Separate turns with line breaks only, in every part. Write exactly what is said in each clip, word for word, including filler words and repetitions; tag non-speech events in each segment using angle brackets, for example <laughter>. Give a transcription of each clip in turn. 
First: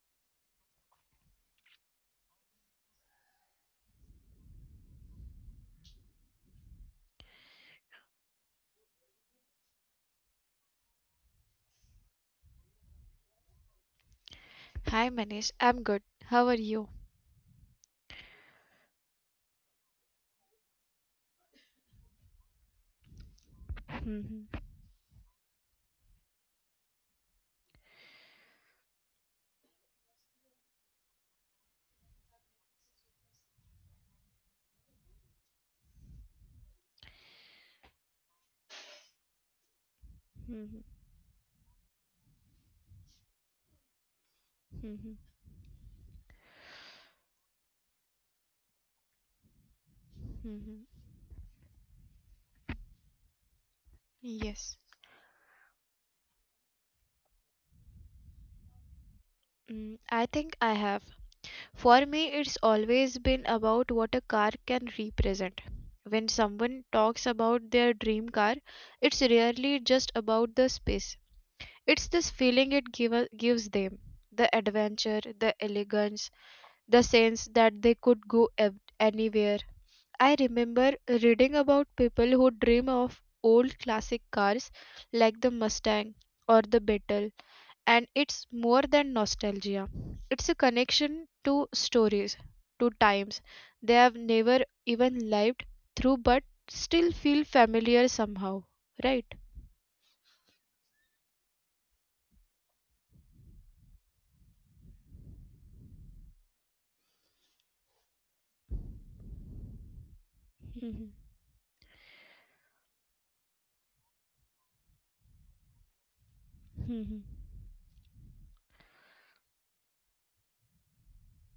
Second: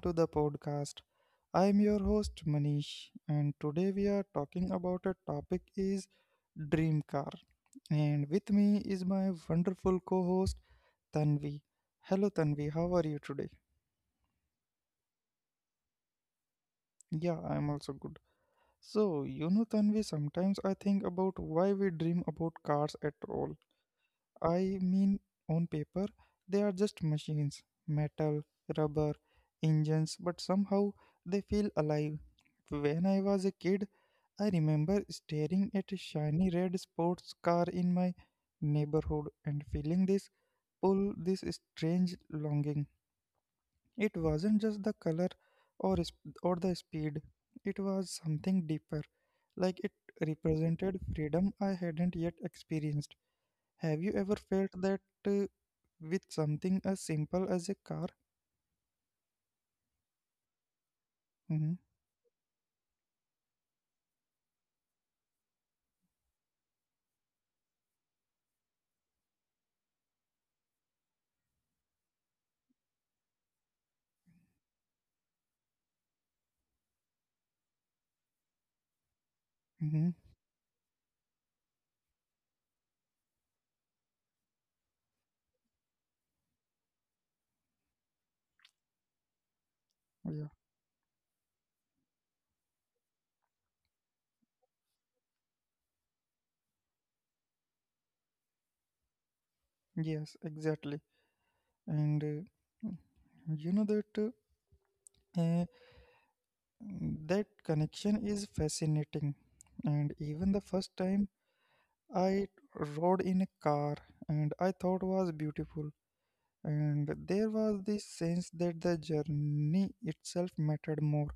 to the podcast. I am your host Manish, and today we are talking about a topic is dream car. And with me is my wonderful co-host Tanvi. Hello, Tanvi. How are you today?
Hi Manish, I'm good. How are you?
Yeah, I am also good. So you know, Tanvi, sometimes I think about why we dream about cars at all. I mean, on paper, they are just machines metal, rubber, engines, but somehow they feel alive. When I was a kid, I remember staring at a shiny red sports car in my neighborhood and feeling this
Mhm,
pull, this strange longing. It wasn't just
mhm,
the color or, sp- or the speed, it was something deeper, like it
mhm.
represented freedom I hadn't yet experienced. Have you ever
Yes.
felt that uh, with something as simple as a car?
Mm, I think I have.
Mm-hmm.
For me, it's always been about what a car can represent. When someone talks about their dream car, it's rarely just about the space. It's this feeling it give, gives them, the adventure, the elegance, the sense that they could go ev- anywhere. I
Mm-hmm.
remember reading about people who dream of old classic cars like the Mustang or the Beetle, and it's more than nostalgia. It's a
Yeah.
connection to stories, to times they have never even lived through but still feel familiar somehow, right?
Yes, exactly. And uh, you know that uh, uh, that connection is fascinating. And even the
Mhm,
first time I rode in a car and I thought was beautiful.
mhm,
And there was this sense that the journey itself mattered more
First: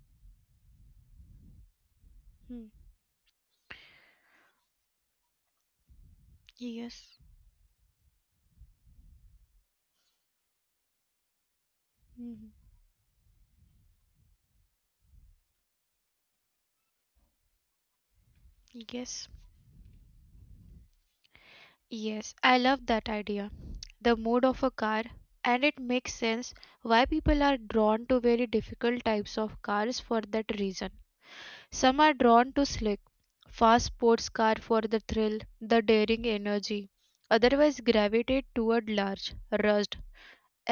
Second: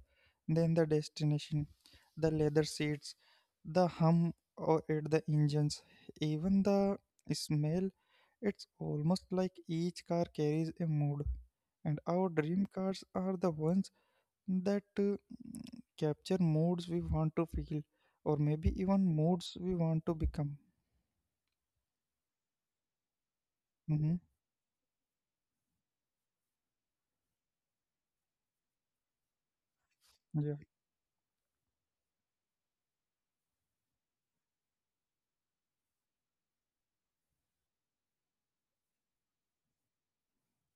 than the destination, the leather
mhm.
seats, the hum or at the engines, even the
Yes.
smell. It's almost like each car carries a mood, and our
Mhm.
dream cars are the ones that uh, capture moods we want to feel, or maybe even
Yes.
moods we want to become.
Yes, I love that idea.
Mm-hmm.
The mode of a car, and it makes sense why people are drawn to very difficult types of cars for
Yeah.
that reason. Some are drawn to slick, fast sports car for the thrill, the daring energy. Otherwise gravitate toward large, rust,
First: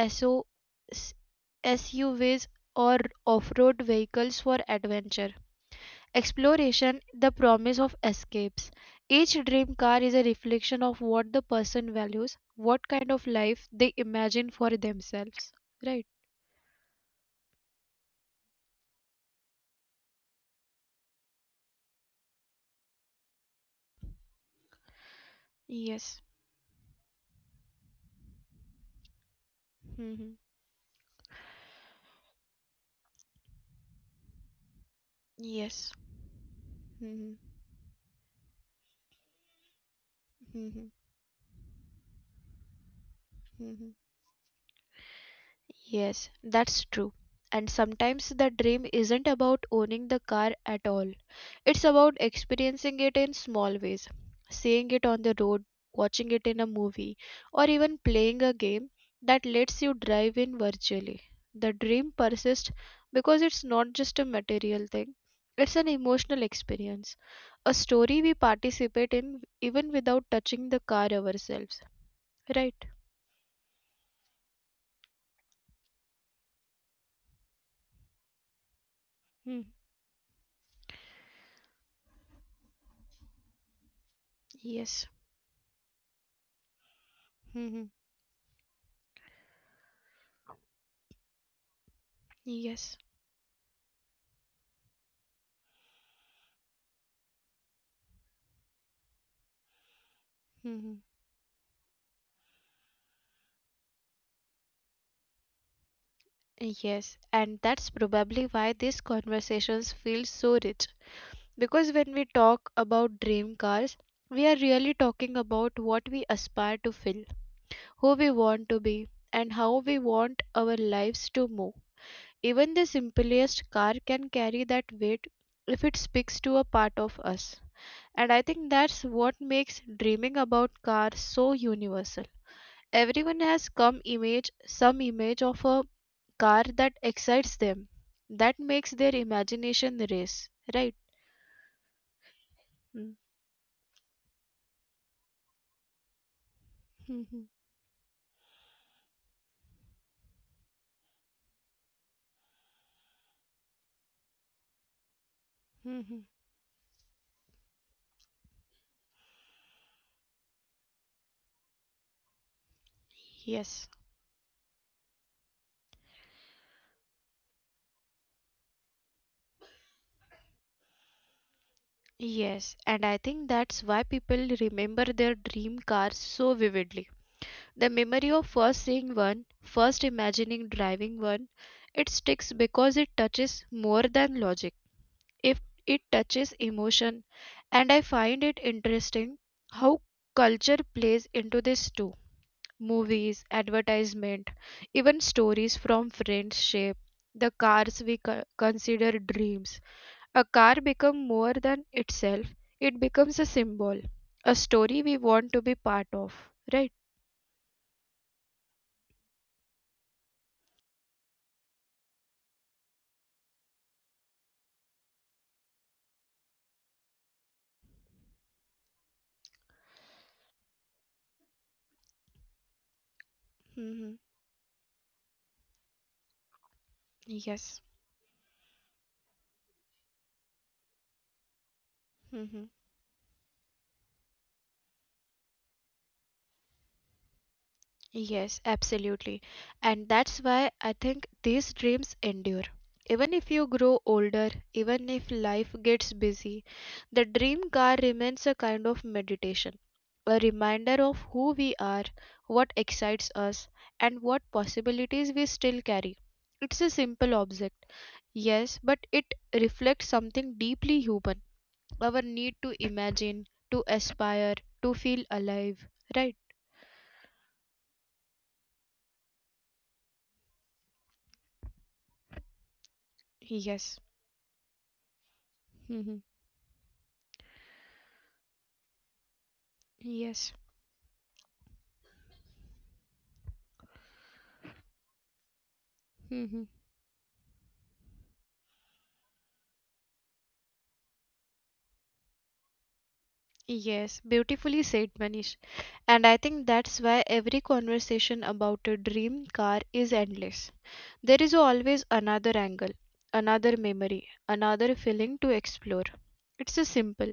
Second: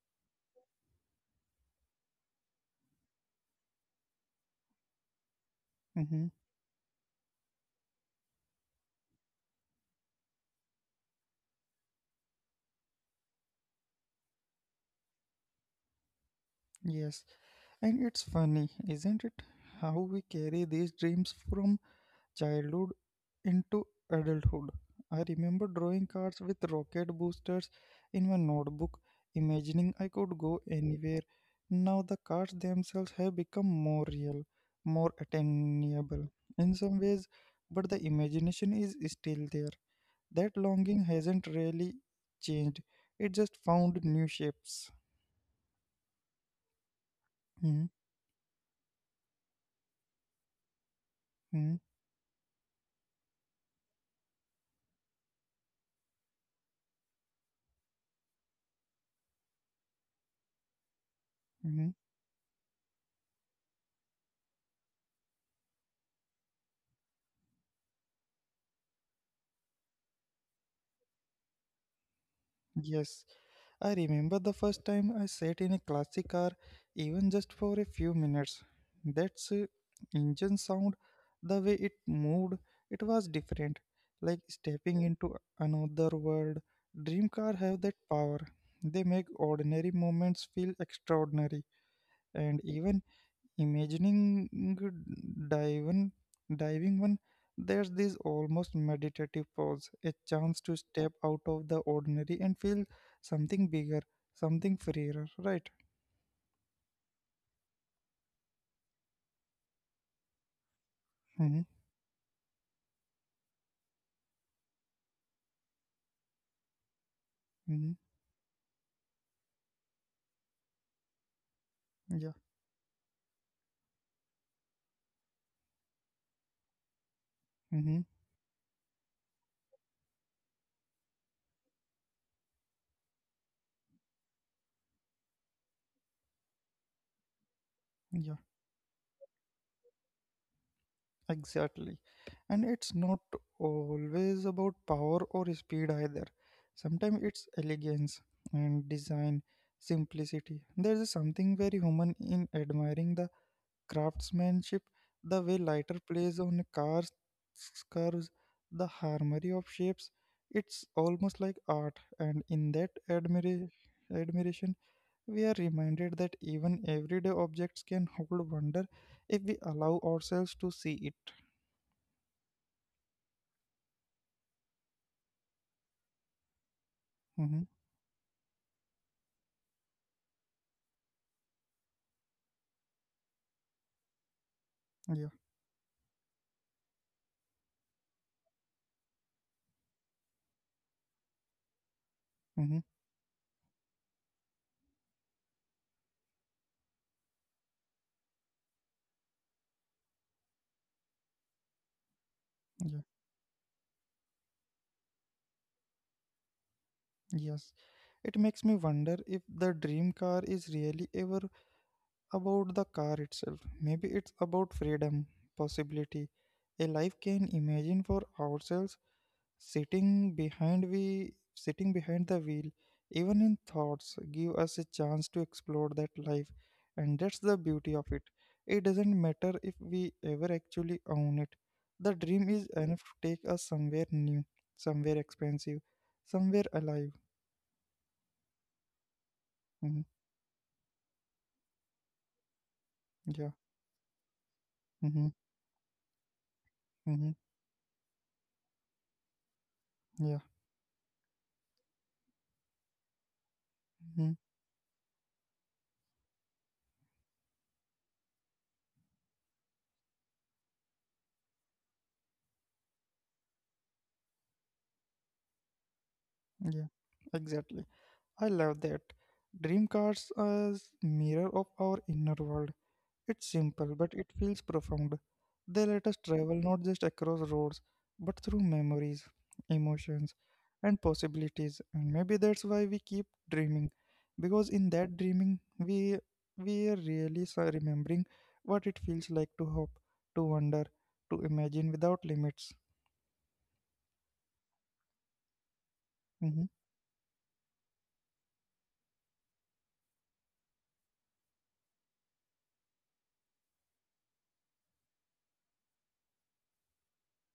SO, s- SUVs or off-road vehicles for adventure.
Mm-hmm.
Exploration, the promise of escapes. Each dream car is a reflection of what the person values, what kind of life they imagine for themselves. Right?
Yes, and it's funny, isn't it? How we carry these dreams from childhood into adulthood. I remember drawing
Yes.
cards with rocket boosters in my notebook, imagining I could
Mhm.
go anywhere. Now the cards themselves have become more real, more
Yes.
attainable in some ways,
Mhm.
but the imagination is still there. That
Mhm.
longing hasn't really changed, it just
Mhm.
found new shapes.
Yes, that's true. And sometimes the dream isn't about owning the car at all.
Hmm.
It's about experiencing it in small ways. Seeing it on the road, watching it in a movie, or even playing a game that lets you drive in virtually. The dream persists because it's not just a material thing, it's an emotional experience, a story we participate in even without touching the car ourselves. Right?
Yes, I remember the first time I sat in a classic car, even just for a few minutes. That's
Hmm.
uh, engine sound, the way it moved, it was different, like stepping
Yes.
into another world. Dream car have
Hmm.
that power. They make ordinary moments feel extraordinary, and
Yes.
even imagining diving diving one, there's this almost meditative pause, a chance to
Hmm.
step out of the ordinary and feel something bigger, something freer, right?
Yes, and that's probably why these conversations feel so rich.
Mm-hmm.
Because when we talk about dream cars, we are really talking about what we aspire to feel,
Mm-hmm.
who we want to be, and how we want our lives to move.
Yeah.
Even the simplest car can carry that weight if it speaks to a part of us.
Mm-hmm.
And I think that's what makes dreaming about cars so universal, everyone has come image some image of a car that excites them,
Yeah,
that makes their imagination race, right?
exactly. And it's
Mm.
not always about power or speed either. Sometimes
Mhm.
it's elegance and design, simplicity. There's something very human in admiring the craftsmanship, the way lighter
Mhm.
plays on cars, curves, the harmony of shapes. It's almost like art, and in that admira-
Yes.
admiration, we are reminded that even everyday objects can hold wonder if we allow ourselves to see it.
Yes, and I think that's why people remember their dream cars so vividly.
Hmm.
The memory of first seeing one, first imagining driving one, it sticks because it touches more than logic.
Yeah.
If it touches emotion. And I find it interesting how culture plays into this too.
Hmm.
Movies, advertisement, even stories from friends shape the cars we co- consider dreams. A car becomes more than itself, it
Yeah.
becomes a symbol, a story we want to be part of, right?
Yes. It makes me wonder if the dream car is really ever about the car itself. Maybe it's about freedom, possibility, a life can imagine for ourselves sitting behind we sitting behind the wheel, even in
Hmm.
thoughts, give us a chance to explore that life. And that's the
Yes.
beauty of it. It doesn't matter if we ever actually own it. The dream is
Hmm.
enough to take us somewhere new, somewhere expensive, somewhere alive.
Yes, absolutely.
Mhm.
And that's why I think these dreams endure. Even
Yeah.
if you grow older, even
Hmm.
if life gets busy,
Hmm.
the dream car remains a kind of meditation,
Yeah.
a reminder of who we are, what excites us, and
Hmm.
what possibilities we still carry. It's a simple object, yes, but it reflects something deeply human, our need to imagine, to aspire, to feel alive, right?
Yeah, exactly. I love that. Dream cars as mirror of our inner world. It's simple, but
Yes.
it feels profound. They let us travel not just across roads, but through memories,
<laughs>
emotions,
Yes.
and possibilities. And maybe that's why we keep dreaming, because in that dreaming, we we
Hmm.
are really s- remembering what it feels like to hope, to wonder, to imagine without limits.
Yes, beautifully said, Manish. And
Mm-hmm.
I think that's why every conversation about a dream car is endless. There is always another angle, another memory, another feeling to explore. It's a simple,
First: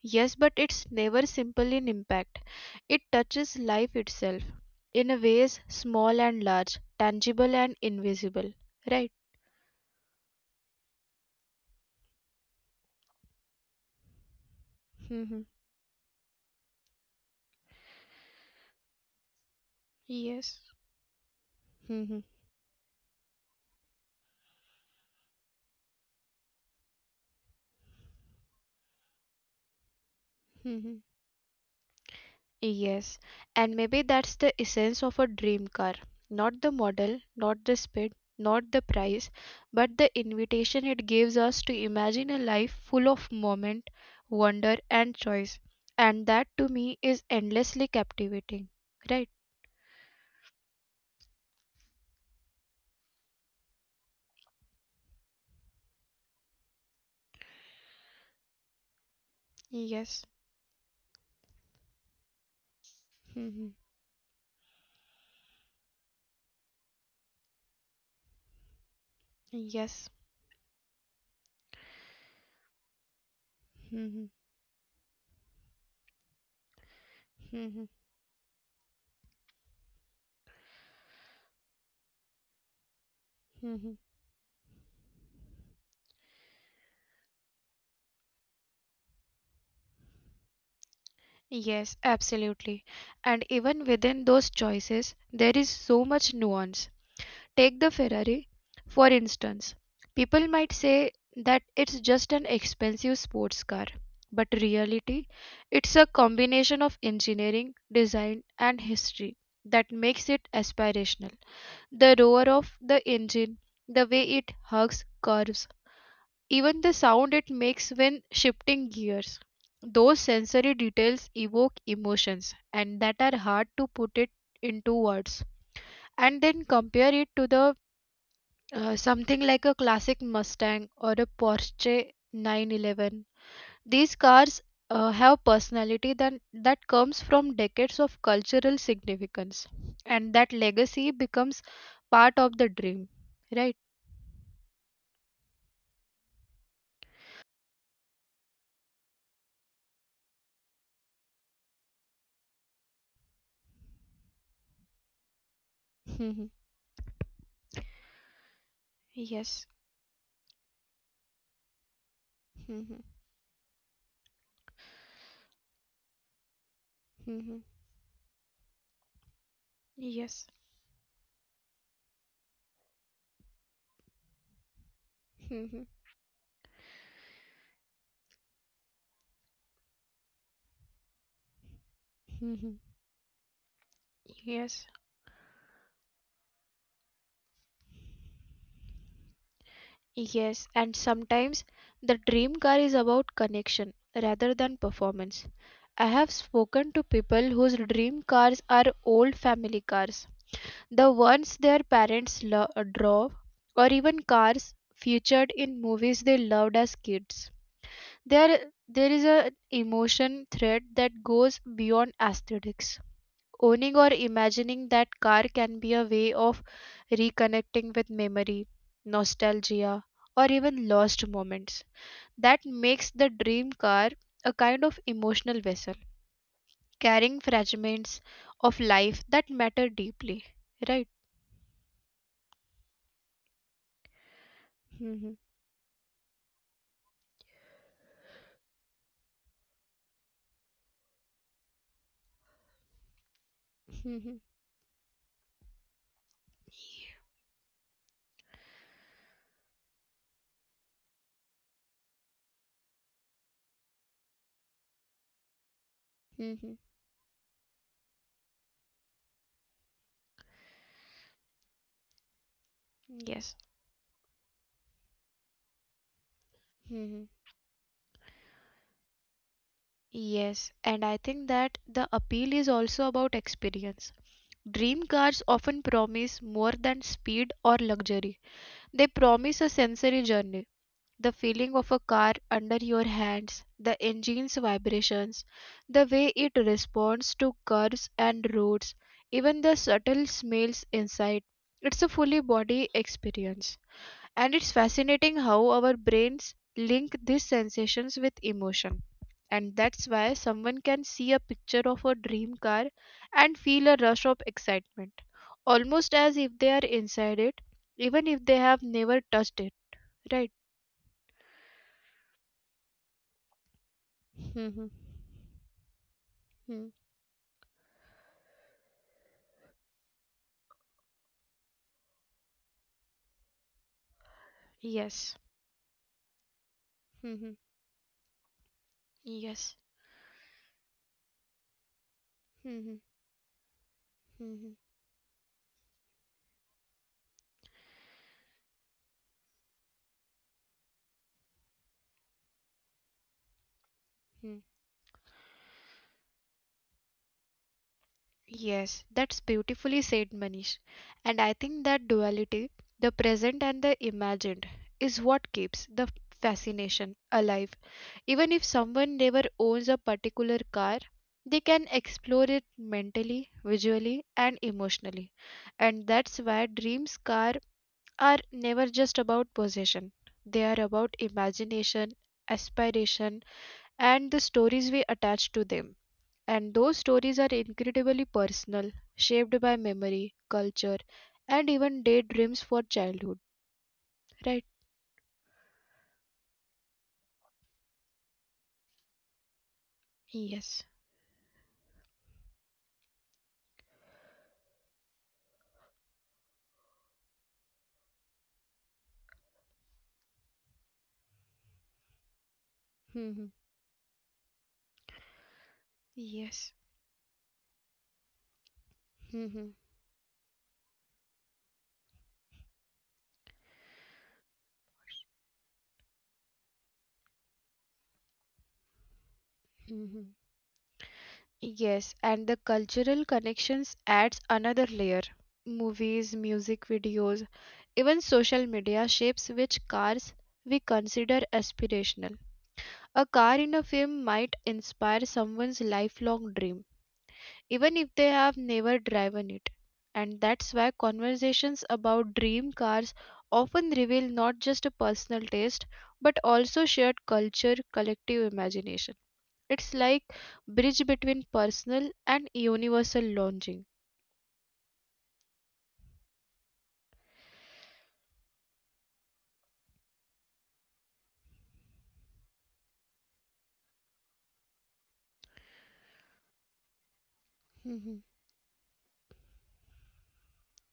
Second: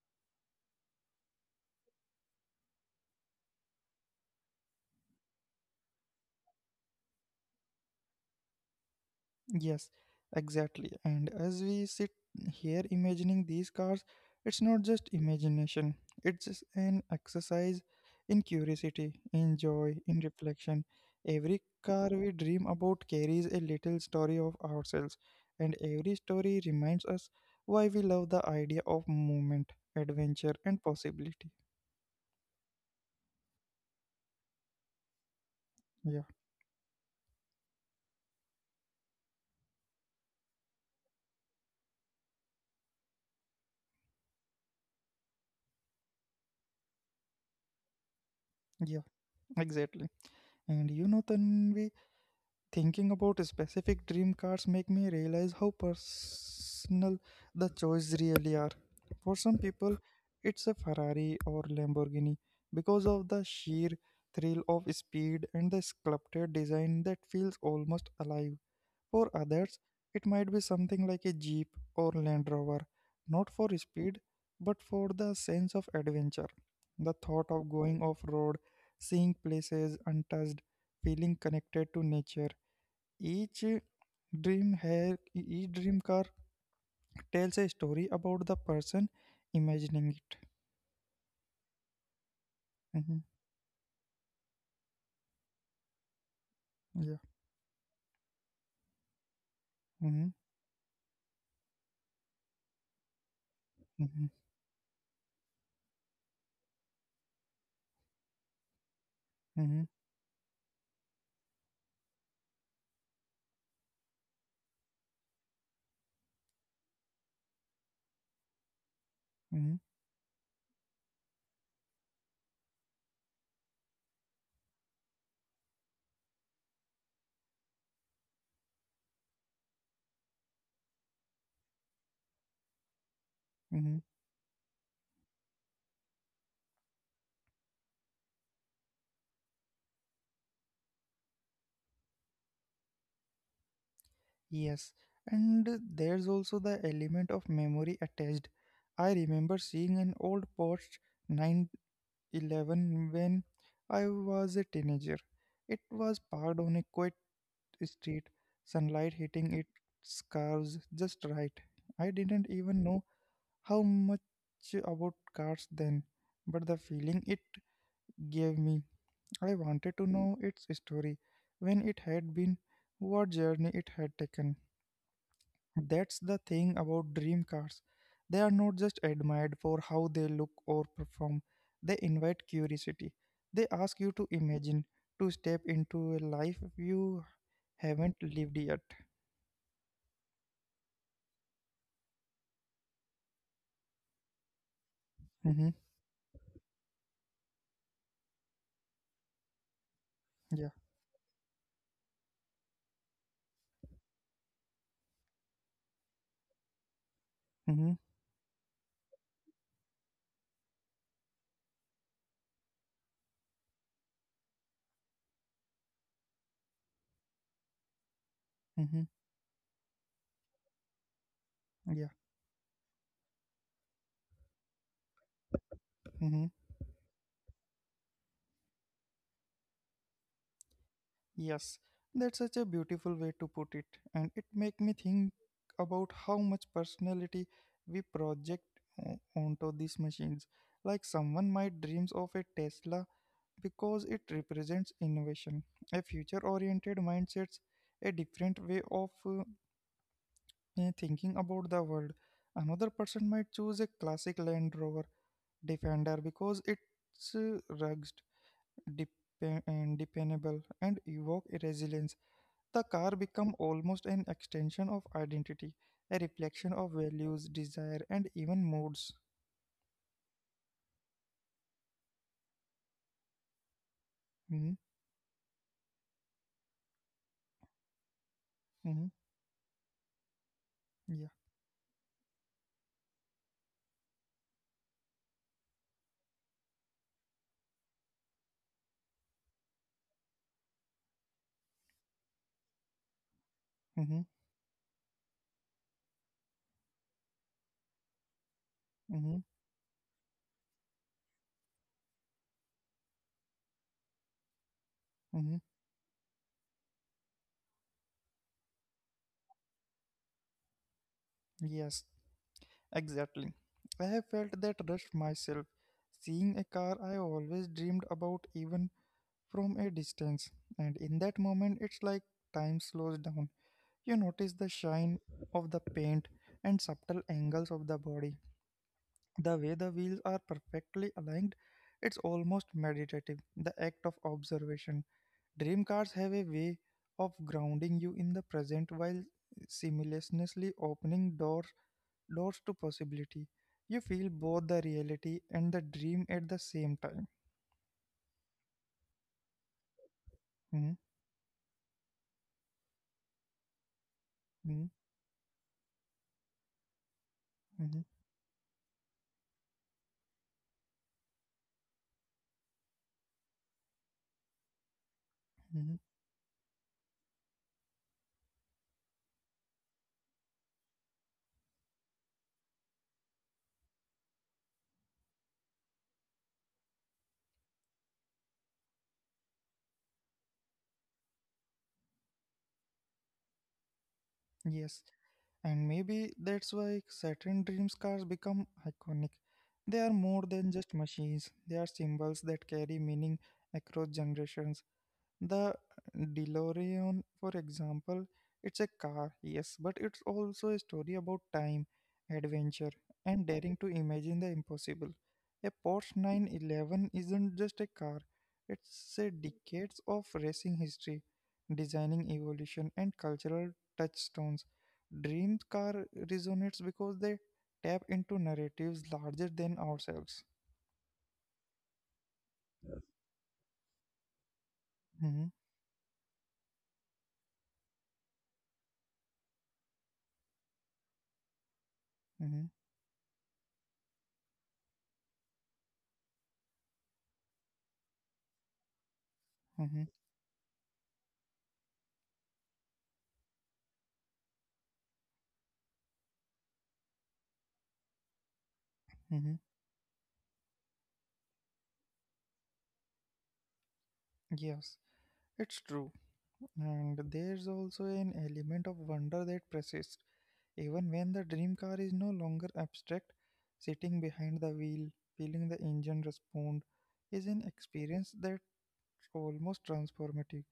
yes, but it's never simple in impact. It touches life itself in a ways small and large, tangible and invisible. Right?
Yes, exactly. And as we sit here imagining these cars, it's not just
Hmm.
imagination, it's just an exercise in curiosity, in joy, in
Yes.
reflection. Every
Hmm.
car we dream about carries a little story of ourselves, and every story reminds us why we love the idea of movement, adventure,
Hmm.
and possibility.
Yes, and maybe that's the essence of a dream car.
Yeah,
Not the model, not the speed, not the price, but the invitation it gives us to imagine a life full of moment, wonder, and choice. And that to me is endlessly captivating.
yeah,
Right?
exactly. And you know, Tanvi, thinking about specific dream cars make me realize how personal the choices really are. For some people,
Yes.
it's a Ferrari or Lamborghini because of the
Mhm.
sheer thrill of speed and the sculpted design that feels almost alive. For others,
Yes.
it might be something like a Jeep or Land Rover, not for
Mhm.
speed but for the sense of adventure. The thought
Mhm.
of going off road, seeing places untouched, feeling connected to nature. each
Mhm.
dream hair, each dream car tells a story about the person imagining it.
Yes, absolutely.
Mhm.
And even within those choices, there is so much nuance.
Yeah.
Take the Ferrari, for instance.
Hmm.
People might say that it's just an expensive sports car,
Hmm.
but reality, it's a combination of engineering, design, and history that
Hmm.
makes it aspirational. The roar of the engine, the way it hugs curves, even the sound it makes when shifting gears.
Hmm.
Those sensory details evoke emotions and that are hard to put it into words. And then compare it to the uh, something like a classic Mustang or a Porsche nine eleven.
Hmm.
These cars uh, have personality that, that comes from decades of cultural significance, and that legacy becomes part of the dream, right?
Yes. And there's also the element of memory attached. I remember seeing an old Porsche nine eleven when I was a teenager. It was
Mhm.
parked on a quiet street, sunlight hitting
Yes.
its curves just right. I didn't even
Mhm.
know how much about cars then? But the feeling it
Mhm.
gave me, I wanted to
Yes.
know its story, when it had been, what journey it had taken.
Mhm.
That's the thing about dream cars. They are not just admired for how they look or perform, they invite
Mhm.
curiosity. They ask you to
Yes.
imagine, to step into a life you haven't lived yet.
Yes, and sometimes the dream car is about connection rather than performance.
Mm-hmm.
I have spoken to people whose dream cars are old family cars,
Yeah.
the ones their parents lo- draw, or even cars featured in movies they loved as kids.
Mm-hmm.
There, there is an emotion thread that goes beyond aesthetics. Owning or imagining that car can be a way of reconnecting with memory,
Mm-hmm.
nostalgia, or even lost moments.
Yeah.
That makes the dream car a kind of emotional vessel,
Mm-hmm.
carrying fragments of life that matter deeply. Right?
Yes, that's such a beautiful way to put it, and it make me
Hmm.
think about how much personality we project o- onto these machines. Like someone might dreams of a Tesla because it
Hmm.
represents innovation, a future-oriented mindset, a different way of uh, uh, thinking about the world. Another person might choose a classic Land Rover Defender because
Hmm.
it's uh, rugged, dep- and dependable, and evoke resilience. The car
Yes.
become almost an extension of identity, a reflection of
Hmm.
values, desire, and even moods.
Yes. And I think that the appeal is also about experience.
Hmm.
Dream cars often promise more than speed or luxury.
Hmm.
They promise a sensory journey,
Yeah.
the feeling of a car under your hands, the engine's vibrations, the way it responds to curves and roads, even the subtle smells inside. It's a fully body experience.
Hmm.
And it's fascinating how our brains link these sensations with emotion.
Hmm.
And that's why someone can see a picture of a dream car and feel a rush of excitement,
Hmm.
almost as if they are inside it, even if they have never touched it, right?
Yes, exactly. I have felt that rush
Mm-hmm.
myself. Seeing a car I always dreamed about, even from a distance. And in that moment, it's like time slows down. You notice the shine
Yes.
of the paint and subtle angles
Hmm.
of the body. The way the
Yes.
wheels are perfectly aligned, it's almost
Mm-hmm.
meditative, the act of observation. Dream cars have a way of grounding you in the present while simultaneously opening doors doors to possibility. You feel both the reality and the dream at the same time.
Yes, that's beautifully said, Manish.
Mhm.
And I think that duality, the present and the imagined,
Mhm.
is what keeps the fascination alive.
Mhm.
Even if someone never owns a particular car, they can explore it mentally, visually, and emotionally.
Mhm.
And that's why dreams car are never just about possession. They are about imagination, aspiration, and the stories we attach to them. And those stories are incredibly personal, shaped by memory, culture, and even daydreams for childhood,
Yes.
right?
And maybe that's why Saturn dreams cars become iconic. They are more than just
Yes.
machines, they are symbols that carry meaning across generations. The DeLorean, for example, it's a car, yes, but it's also a story about time, adventure, and
Hmm.
daring to imagine the impossible. A Porsche
Yes.
nine eleven isn't just a car, it's a
Hmm.
decades of racing history, designing evolution, and cultural touchstones. Dream car resonates because they tap into narratives larger than
Hmm.
ourselves.
Yes, and the cultural connections adds another layer.
Hmm.
Movies, music videos, even social media shapes which cars we consider aspirational.
Hmm.
A car in a film might inspire someone's lifelong dream, even if they have never driven it.
Hmm.
And that's why conversations about dream cars often reveal not just a personal taste but also shared culture, collective imagination.
Hmm.
It's like bridge between personal and universal longing.
Yes, it's true. And there's also an element of wonder that persists. Even when the dream car is no longer abstract, sitting behind the wheel, feeling the engine respond, is an
Hmm.
experience that's almost transformative.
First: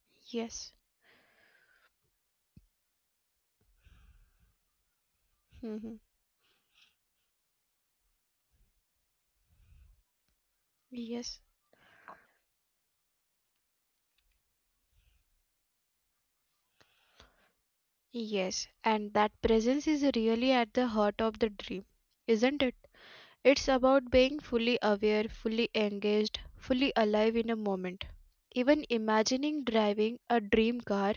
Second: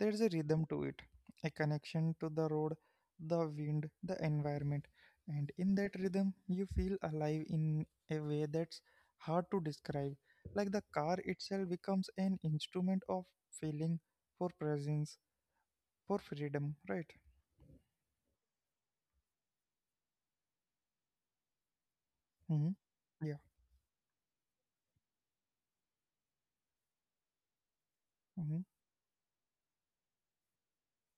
There's a rhythm
Yes.
to it, a connection to the road, the wind, the environment, and in that
Hmm.
rhythm, you feel alive in a way that's hard to describe. Like the car
Yes.
itself becomes an instrument of feeling, for presence, for freedom, right?
Yes, and that presence is really at the heart of the dream, isn't
Hmm.
it?
Yeah.
It's about being fully aware, fully engaged, fully alive in a moment.
Hmm.
Even imagining driving a dream car,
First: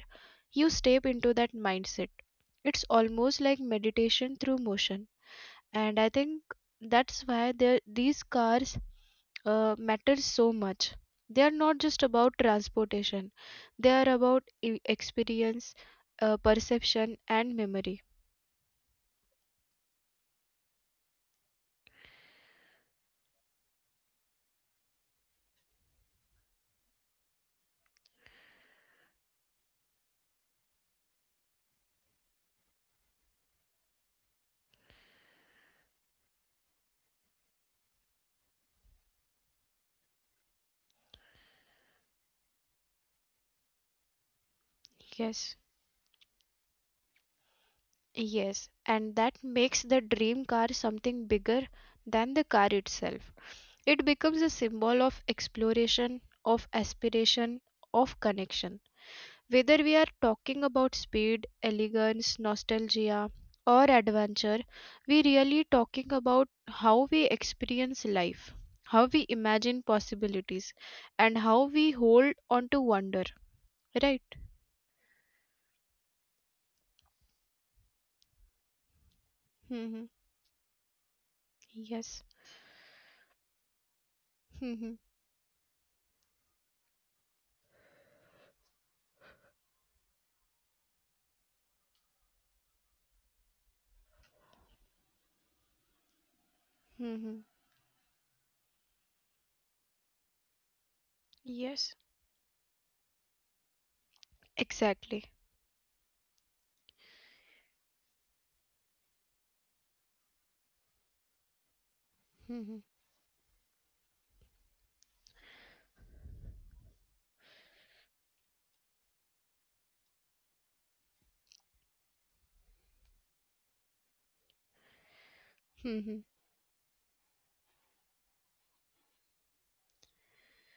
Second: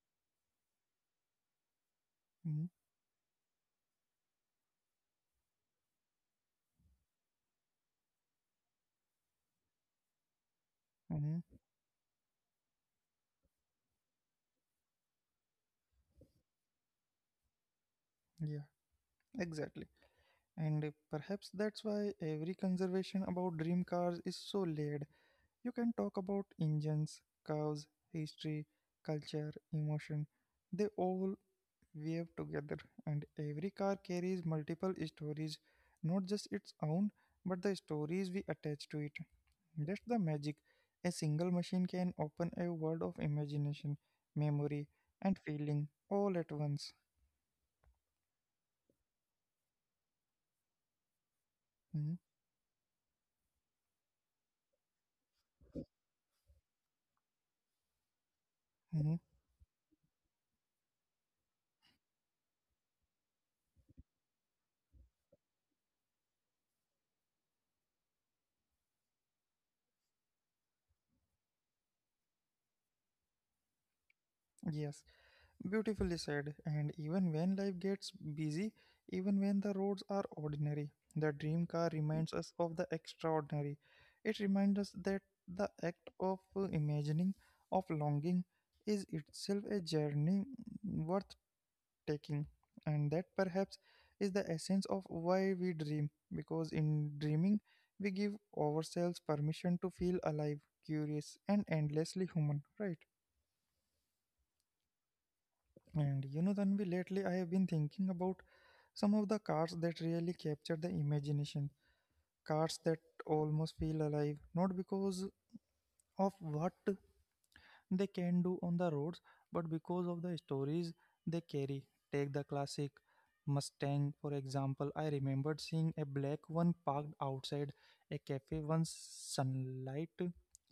you step into that mindset.
Hmm.
It's almost like meditation through motion. And I think that's why there- these cars uh, matter so much.
Hmm.
They are not just about transportation, they are about e- experience, uh, perception, and memory.
Yeah. Exactly. And uh, perhaps that's why every conservation about dream cars is so layered. You can talk about engines, cars, history, culture, emotion. They all weave together, and every car carries multiple stories, not just its own, but the stories we attach to it. That's the magic. A single machine can open a world of imagination, memory, and
Yes.
feeling all at once.
Yes, and that makes the dream car something bigger
Mhm.
than the car itself. It becomes a symbol of exploration, of aspiration, of connection.
Mhm.
Whether we are talking about speed, elegance, nostalgia, or adventure, we really talking about how we experience life, how we imagine possibilities, and how we hold on to wonder. Right?
Yes. Beautifully said. And even when life gets busy, even when the
Hmm.
roads are ordinary, the dream car
Yes.
reminds us of the extraordinary. It reminds
Hmm.
us that the act of uh, imagining, of longing, is itself a journey worth taking. And that perhaps is the essence of why we dream, because in
Hmm.
dreaming, we give ourselves permission to feel alive, curious, and
Yes.
endlessly human, right?
Exactly.
And you know, Tanvi, lately I have been thinking about some of the cards that really capture the imagination,
Mhm,
cards that almost feel alive, not because of what they can do on the roads, but because of the stories they carry. Take the classic Mustang, for example. I remembered seeing a
mhm.
black one parked outside a cafe once, sunlight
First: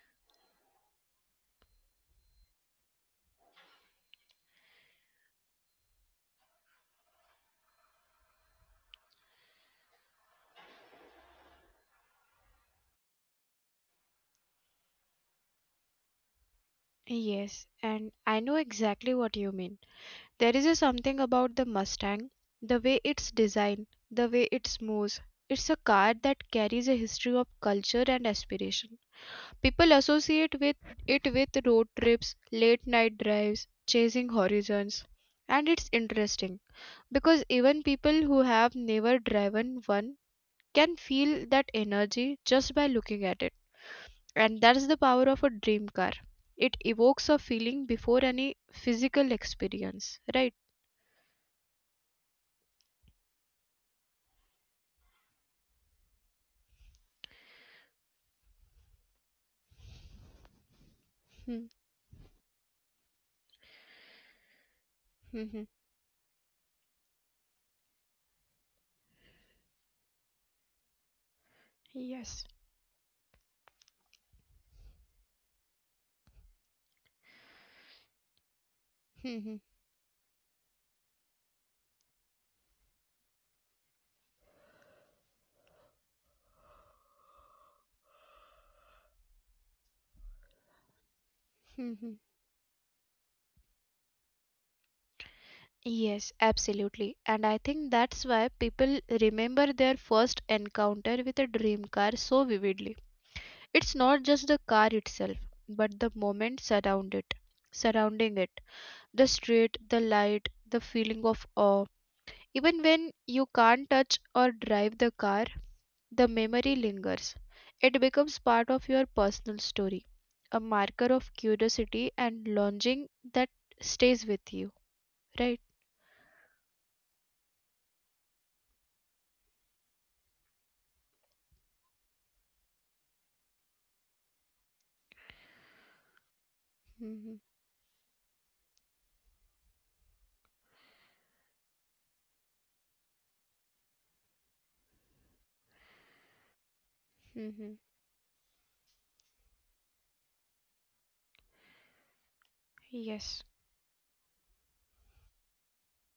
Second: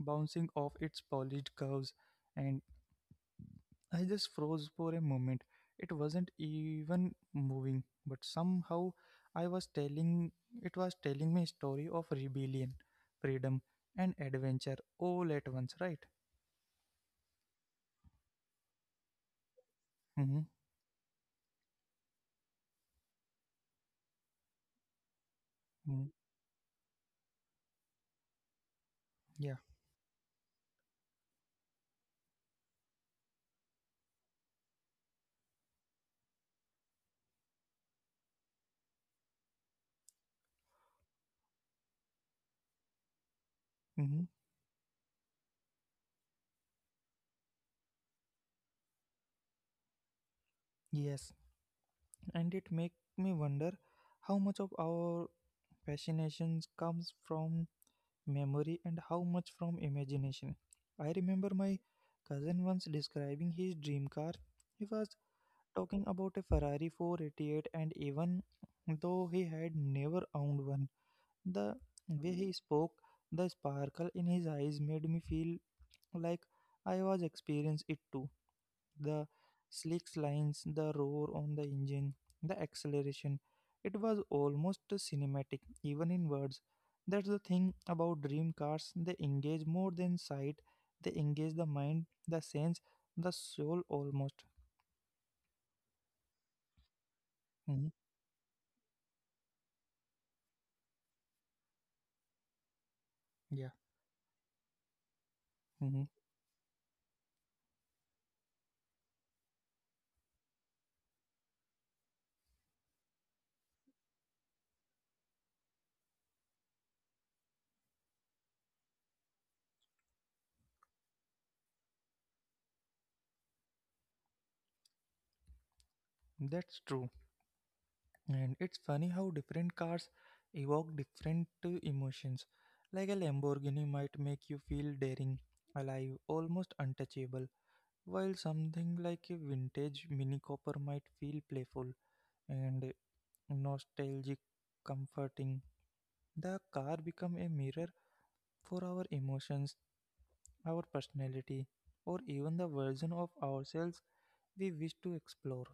bouncing off its polished curves, and I just froze for a moment. It wasn't even moving, but somehow I was telling it was telling me a story of rebellion, freedom, and adventure all at once, right?
Yes, and I know exactly what you mean.
Mm-hmm.
There is a something about the Mustang, the way it's designed, the way it moves. It's a car
Hmm.
that carries a history of culture and aspiration.
Yeah.
People associate with it with road trips, late night drives, chasing horizons. And it's interesting because even people who have never driven one can feel that energy just by looking at it.
Mm-hmm.
And that's the power of a dream car. It evokes a feeling before any physical experience, right?
Yes. And it make me wonder how much of our fascinations comes from memory and how much from imagination. I
Hmm,
remember my cousin once describing his dream car. He was
hmm, hmm.
talking about a Ferrari four eight eight, and even though he had never owned one, the
Yes.
way he spoke, the sparkle in his eyes made me feel like I was experiencing it too.
Hmm,
The
hmm,
slick lines, the roar on the engine, the acceleration. It was almost cinematic, even in words. That's the thing about dream cars, they engage more than sight, they engage the
hmm, hmm.
mind, the sense, the soul almost.
Yes, absolutely. And I think
Mhm.
that's why people remember their first encounter with a dream car so vividly. It's
Yeah.
not just the car itself, but the moment surround it, surrounding it, the street, the light, the feeling of awe. Even when you can't touch or drive the car, the memory lingers. It becomes part of your personal story, a marker of curiosity and longing that stays with you, right?
That's true. And it's funny how different cars evoke different uh, emotions. Like a Lamborghini might make you feel daring, alive, almost
Mm-hmm.
untouchable, while something like a vintage Mini Cooper might feel playful and uh, nostalgic, comforting. The car
Mm-hmm.
become a mirror for our emotions, our personality, or even the
Yes.
version of ourselves we wish to explore.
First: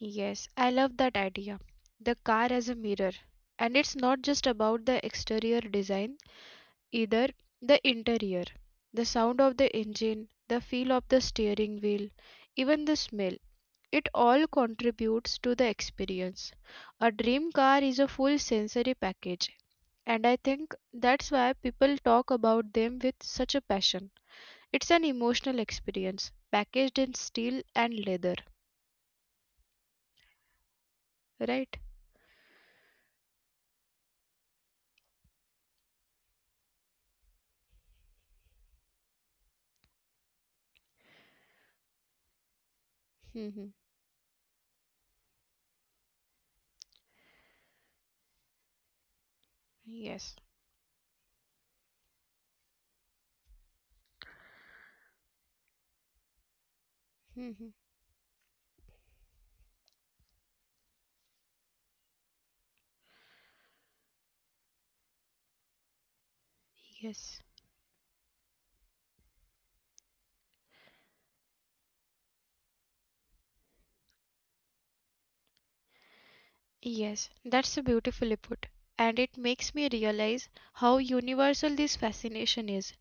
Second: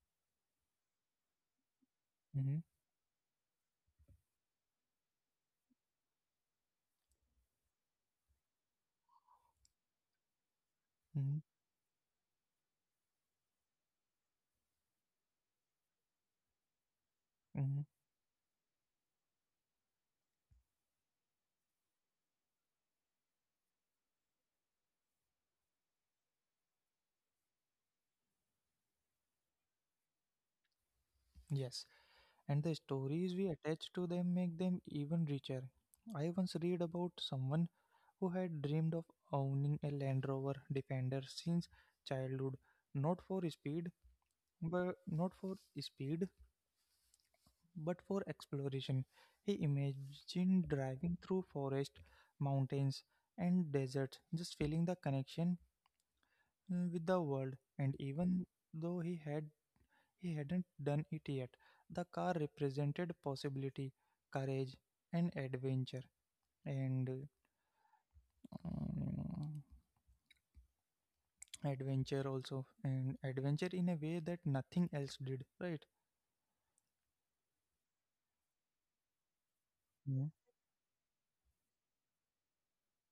Yes, I love that idea. The car
Hmm.
as a mirror. And it's not just about the exterior design, either the interior. The sound of the engine, the feel of the
Hmm.
steering wheel, even the smell. It all contributes to the experience. A dream
Hmm.
car is a full sensory package, and I think that's why people talk about them with such a passion. It's an emotional experience, packaged in steel and leather,
Yes.
right?
And the stories we attach to them make them even richer. I once read about someone who had dreamed of owning a Land Rover Defender since childhood, not for
Hmm.
speed, but not for speed, but for exploration. He
Yes.
imagined driving through forest, mountains, and deserts, just feeling the connection uh, with the world.
Hmm.
And even though he had he hadn't done it yet. The car represented possibility, courage, and adventure. And
Yes.
um, adventure also. And adventure in a way that nothing else did, right?
Yes, that's beautifully put. And it makes me
Yeah.
realize how universal this fascination is.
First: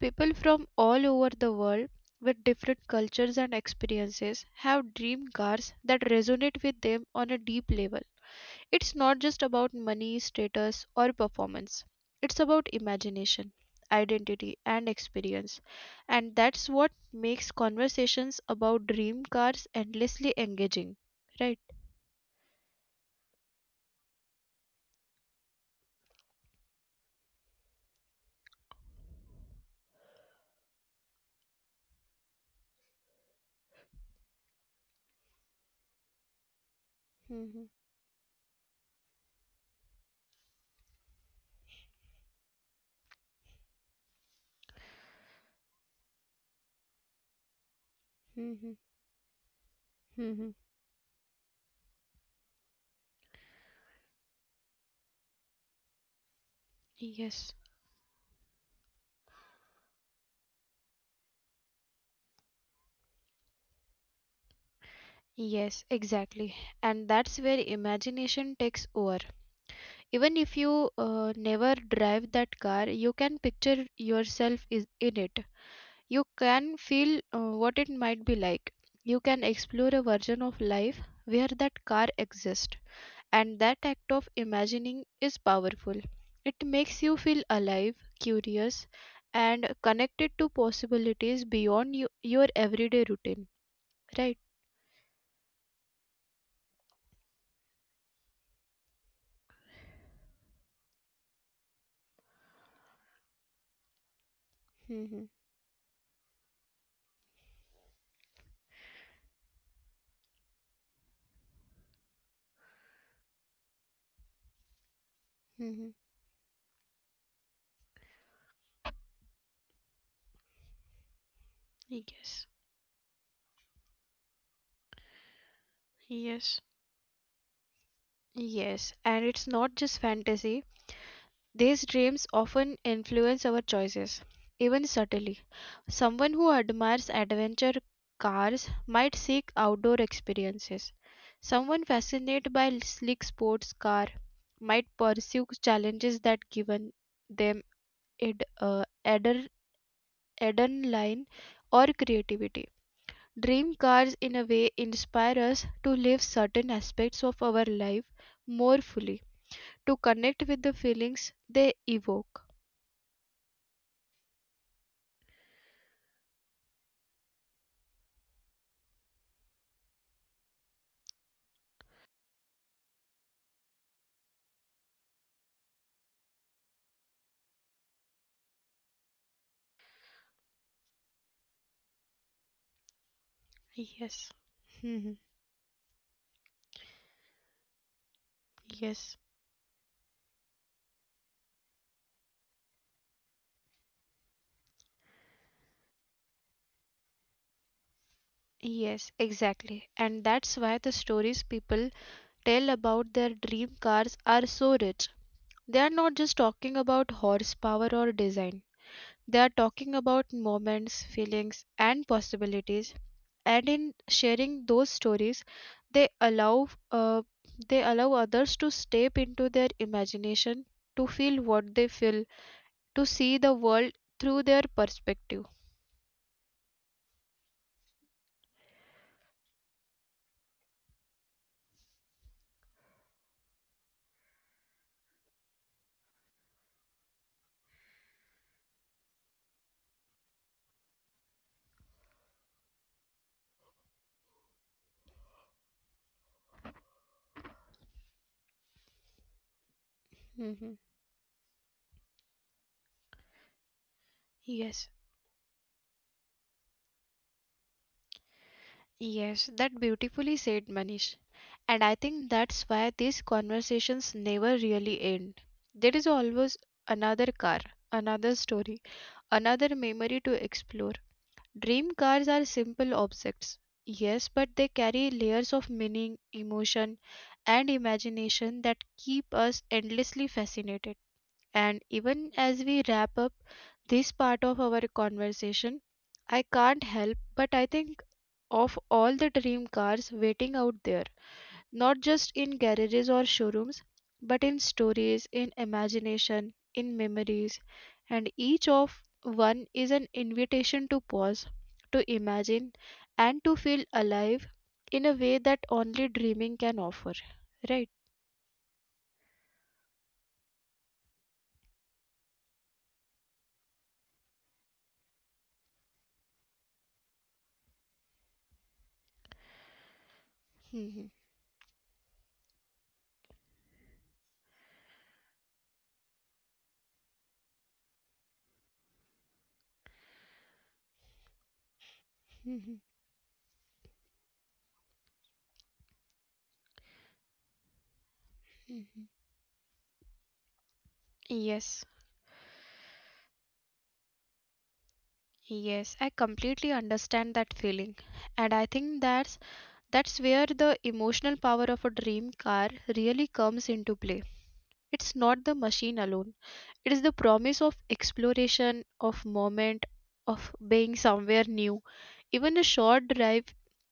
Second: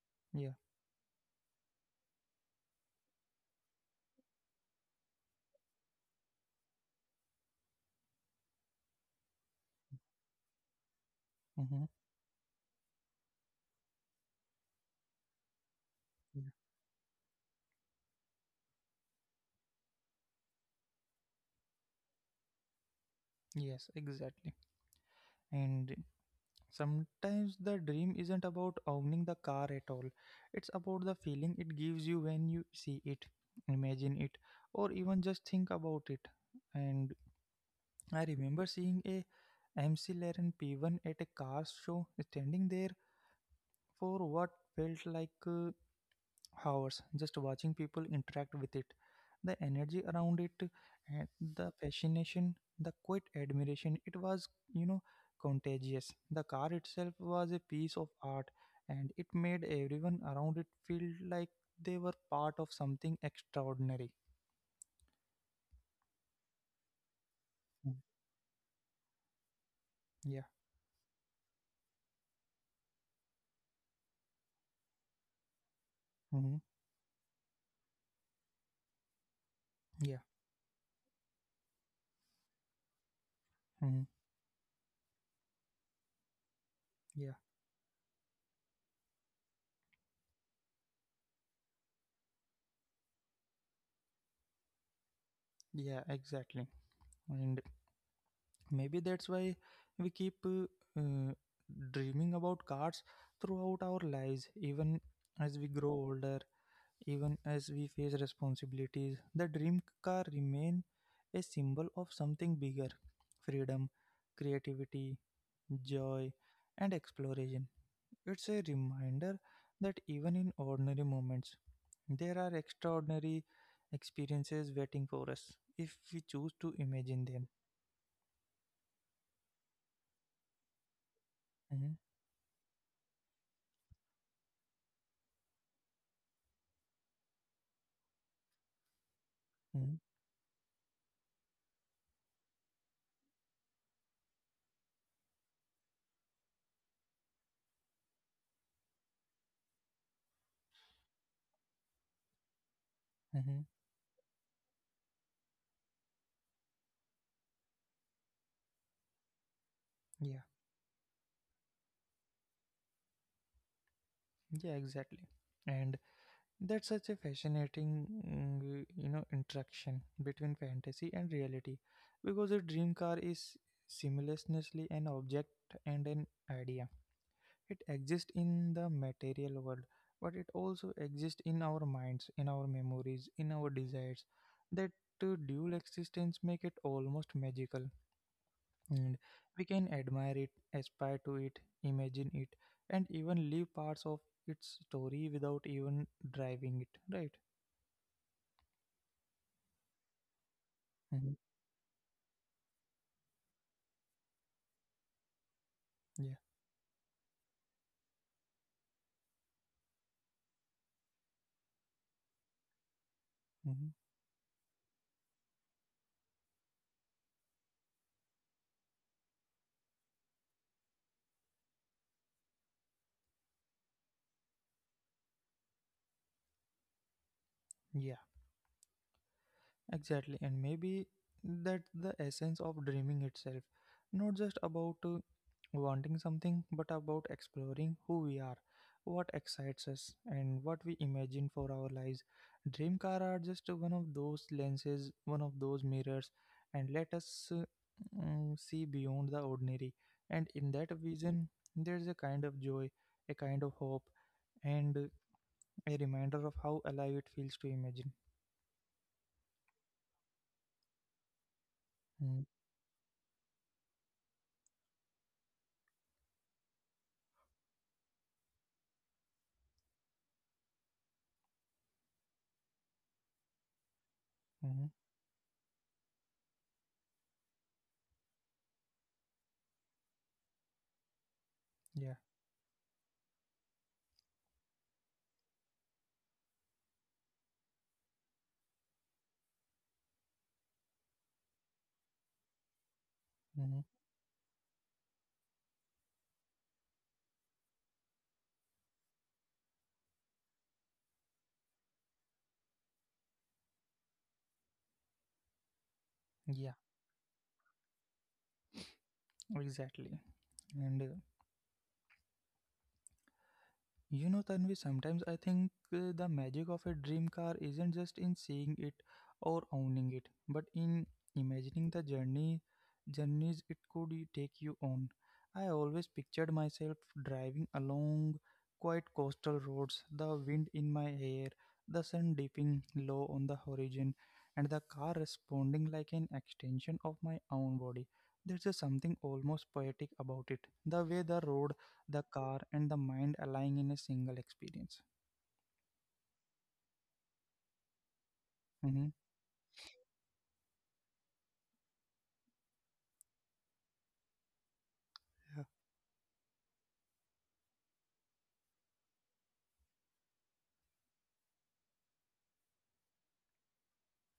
People
Yeah.
from all over the world with different cultures and experiences have dream cars that resonate with them on a deep level. It's not just about money, status, or performance,
Mm-hmm.
it's about imagination, identity, and experience. And
Yeah.
that's what makes conversations about dream cars endlessly engaging. Right?
Yes, exactly. And sometimes the dream isn't about owning the car at all. It's about the feeling it gives you when you see it, imagine it, or even just think about it. And
hmm
I remember seeing a MC Laren P one at a car show, standing there for what felt like uh, hours, just watching people interact with it.
hmm
The energy around it,
hmm
and the fascination, the quiet admiration, it was, you know, contagious. The car itself was a
Yes.
piece of art, and it made everyone around it feel like they were part of something extraordinary.
Yes, exactly. And that's
Mm.
where imagination takes over.
Yeah.
Even if you uh, never drive that car, you can picture yourself is in it.
Hmm.
You can feel uh, what it might be like. You can
Yeah.
explore a version of life where that car exists.
Hmm.
And that act of imagining is powerful. It
Yeah.
makes you feel alive, curious, and connected to possibilities beyond you, your everyday routine. Right?
Yeah. Exactly. Maybe that's why we keep uh, uh, dreaming about cars throughout our lives, even as we
Mm-hmm.
grow older, even as we face responsibilities. The dream car remain a symbol of something bigger: freedom, creativity, joy,
Mm-hmm.
and exploration. It's a reminder that even in ordinary moments there are
Yes.
extraordinary experiences waiting for us if we choose to
Yes.
imagine them.
Yes, and it's not just fantasy.
Mhm.
These dreams often influence our choices, even subtly. Someone who admires adventure cars might seek
Mhm.
outdoor experiences. Someone fascinated by sleek sports car might pursue challenges that given them ad, uh, adder- adrenaline or creativity.
Mhm.
Dream cars, in a way, inspire us to live certain aspects of our life more fully, to
Yeah,
connect with the feelings they evoke.
yeah, exactly. And that's such a fascinating, mm, you know, interaction between fantasy and reality, because a dream car is simultaneously an object and an idea. It exists in the material world, but it also exists in our minds, in our memories, in our desires.
Yes.
That uh,
Mhm.
dual existence make it almost magical. And
Yes.
we can admire it, aspire to it, imagine it, and even live parts of its story without even driving it, right?
Yes, exactly. And that's why the
Mhm.
stories people tell about their dream cars are so rich. They are
Yeah.
not just talking about horsepower or design. They are talking about moments, feelings, and possibilities.
Mhm.
And in sharing those stories, they allow uh, they allow others to step into their imagination, to feel what they feel, to see the world through their perspective.
Yeah. Exactly, and maybe that's the essence of dreaming itself. Not just about uh, wanting something, but about exploring who we are, what excites us, and what we imagine for our lives. Dream car are just one of those lenses, one of those mirrors, and let us uh, mm, see beyond the ordinary. And in that
Mhm.
vision, there's a kind of joy, a kind of hope, and uh,
Yes.
a reminder of how alive it feels to imagine.
Yes, that beautifully said, Manish. And I
Mm-hmm.
think that's why these conversations never really end. There is always another car, another story, another memory to explore. Dream cars are simple objects,
Mm-hmm.
yes, but they carry layers of meaning, emotion, and imagination that keep us endlessly fascinated.
Yeah.
And even as we wrap up this part of our conversation, I can't help but I think of all the dream cars waiting out there, not just in garages or
Hmm.
showrooms, but in stories, in imagination, in memories. And each of one is an invitation to pause, to imagine, and to feel alive in a way that only
Yeah,
dreaming can offer. Right?
exactly. And uh, you know, Tanvi, sometimes I think uh, the magic of a dream car isn't just in seeing it or owning it, but in
Mhm,
imagining the journey journeys it could y- take you on. I always pictured myself driving along quiet coastal roads, the wind in my hair, the sun dipping low on the horizon, and the car responding like an extension of my own body. There's just something
mhm.
almost poetic about it. The way the road, the
Yes,
car, and the mind aligning in a single experience.
yes, I completely understand that feeling. And
Mm-hmm.
I think that's that's where the emotional power of a dream car really comes into play.
Yeah.
It's not the machine alone, it is the promise of exploration, of moment, of being somewhere new. Even a short drive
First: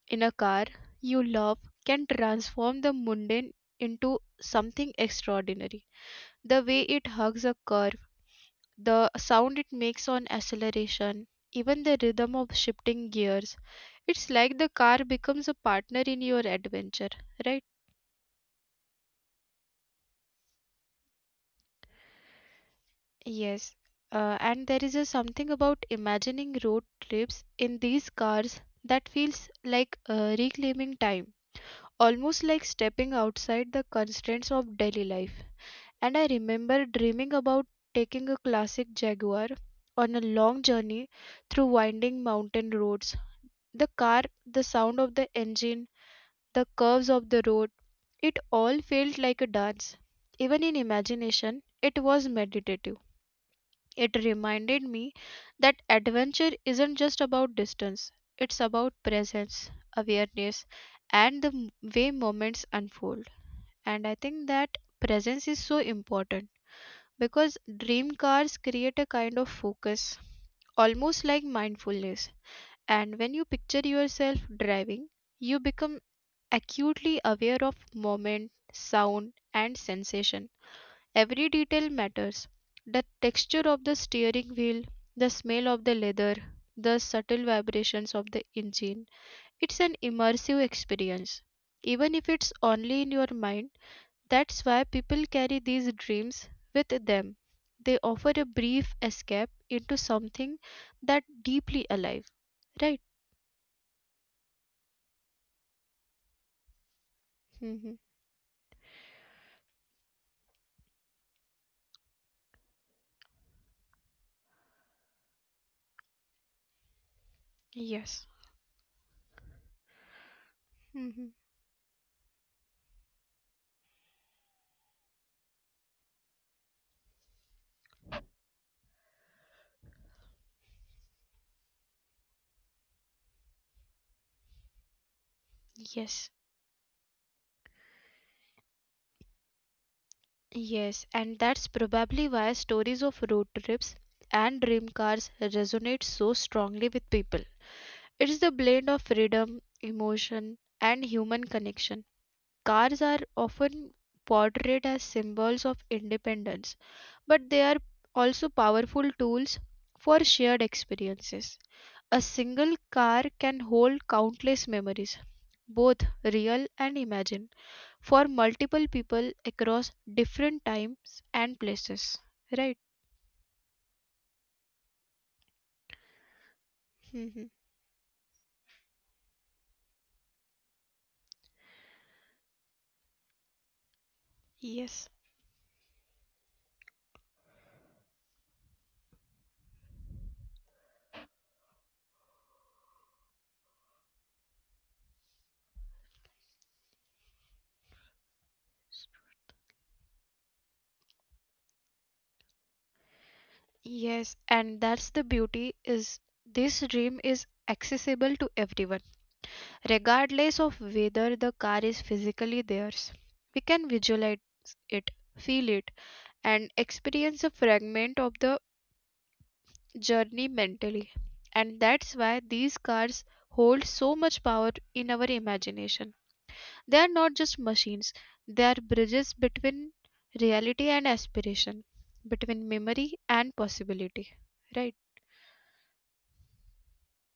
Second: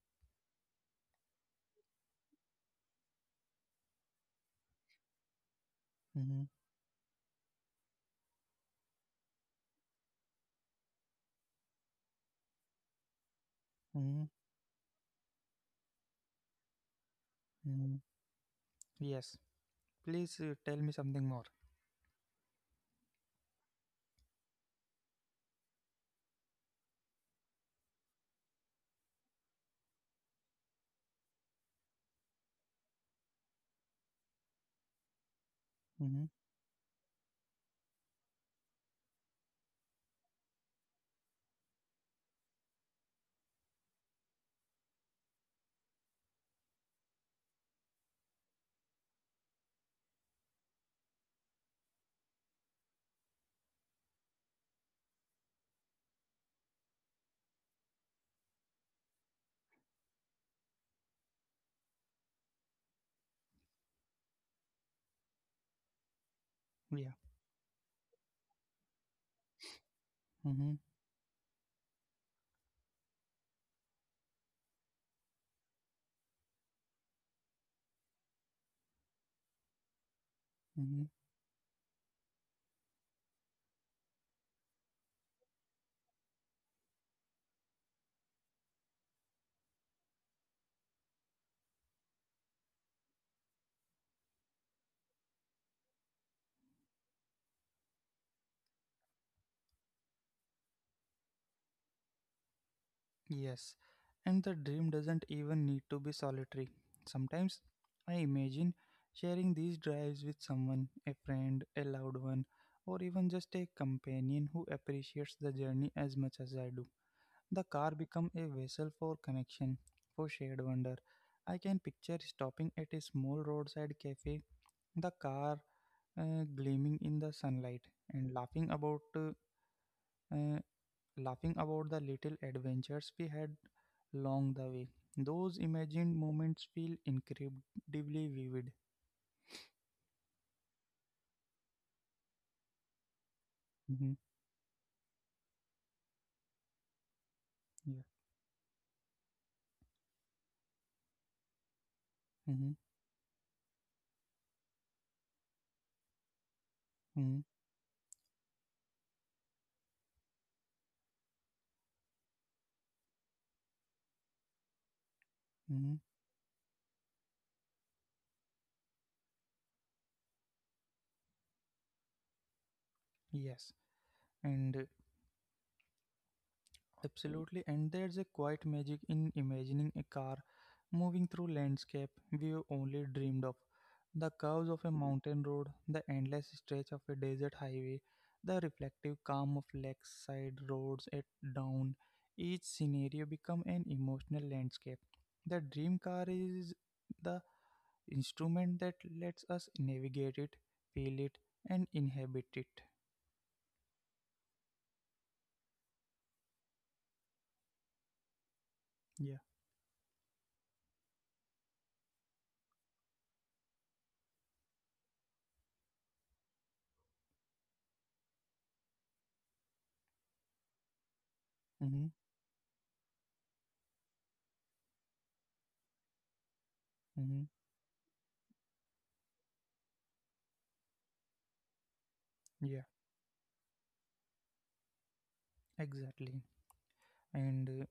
in a car you love can transform the mundane into something extraordinary.
Mm-hmm.
The way it hugs a curve, the sound it makes on acceleration, even the rhythm of shifting gears.
Mm-hmm.
It's like the car becomes a partner in your adventure, right?
Mm-hmm. Yes. Please uh, tell me something more.
Yes, uh, and there is a something about imagining road trips in these cars that feels like uh, reclaiming time, almost like stepping outside the constraints of daily life. And I
Mm-hmm.
remember dreaming about taking a classic Jaguar on a long journey through winding mountain roads. The car, the sound of the engine, the curves of the road, it all felt like a dance. Even in imagination, it was meditative. It reminded me that adventure isn't just about distance, it's about presence, awareness, and the m- way moments unfold. And I think that presence is so important
Yeah.
because dream cars create a kind of focus,
Mm-hmm.
almost like mindfulness. And when you picture yourself driving, you become acutely aware of moment, sound, and sensation.
Mm-hmm.
Every detail matters the texture of the steering wheel, the smell of the leather, the subtle vibrations of the engine. It's an immersive experience, even if it's only in your mind. That's why people carry these dreams with them. They offer a brief escape into something that deeply alive, right?
Yes. And the dream doesn't even need to be solitary. Sometimes
hmm
I imagine sharing these drives with someone, a friend, a loved one, or even just a companion who appreciates the journey as much as I do. The car
Yes.
become a vessel for connection, for shared wonder.
hmm
I can picture stopping at a small roadside cafe, the car uh, gleaming in the sunlight, and laughing about uh, uh, laughing about the little adventures we had along the way. Those
Yes.
imagined moments feel incredibly vivid.
Yes, and that's probably why stories of road trips
Hmm.
and dream cars resonate so strongly with people.
Yeah.
It's the blend of freedom, emotion, and human connection.
Hmm.
Cars are often portrayed as symbols of independence, but
Hmm.
they are also powerful tools for shared experiences. A single car can hold countless memories, both
Hmm.
real and imagined for multiple people across different times and places, right?
Yes. And uh,
Mhm.
Absolutely, and there's a quiet magic in imagining a car moving through landscape we only dreamed of. The curves of a
Yes,
mountain road, the endless stretch of a desert highway, the reflective calm of lakeside roads at dawn. Each scenario become an emotional landscape. The dream car is the instrument that lets us navigate it, feel it, and inhabit it.
yes, and that's the beauty is this dream is accessible
Yeah.
to everyone regardless of whether the car is physically theirs. We can visualize it, feel it, and experience a fragment of the journey mentally,
Mm-hmm.
and that's why these cars hold so much power in our imagination.
Mm-hmm.
They are not just machines, they are bridges between reality and aspiration,
Yeah.
between memory and possibility. Right?
Exactly. And uh,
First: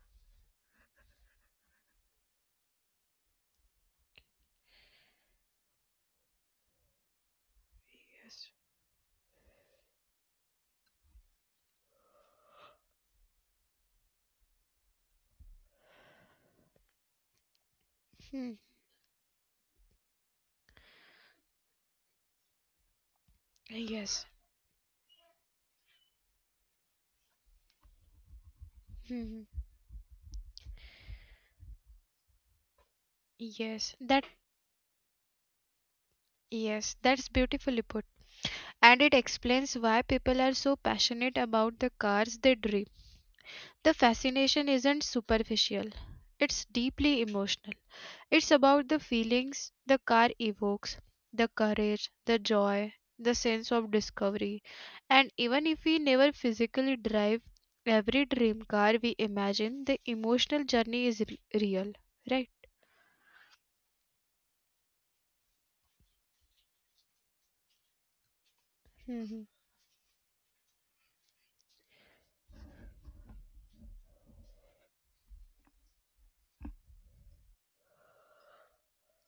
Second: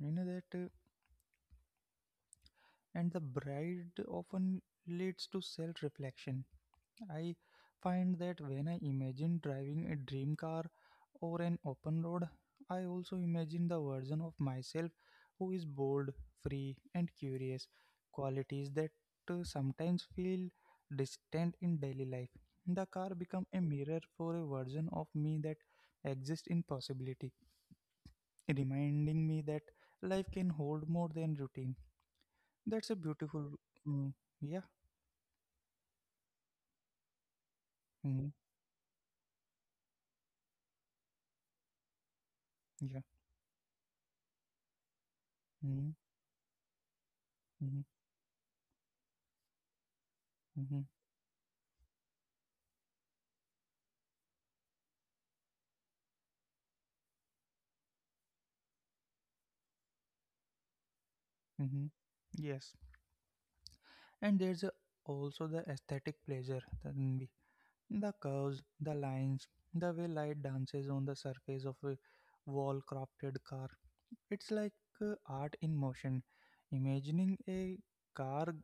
you know that, uh, and the bride often leads to self reflection. I find
Yes.
that when I imagine driving a dream car or an open road, I also imagine the version of myself who is bold, free, and curious,
Hmm.
qualities that uh, sometimes feel distant in daily life. The car becomes a
Yes.
mirror for a version of me that exists in possibility,
Hmm.
reminding me that life can hold more than routine. That's a
Yes.
beautiful.
That
Mm, yeah.
Yes, that's beautifully put.
Mm,
And it explains why people are so passionate about the cars they dream.
yeah.
The fascination isn't superficial.
Mm,
It's deeply emotional.
mm,
It's about the feelings the car evokes,
mm,
the courage, the joy, the sense of discovery. And even if we never physically drive every dream car we imagine, the emotional journey is re- real, right?
mm, yes. And there's a, also the aesthetic pleasure, Tanvi. The curves,
hmm
the lines, the way light dances on the surface of a wall crafted car. It's like uh, art in motion. Imagining a car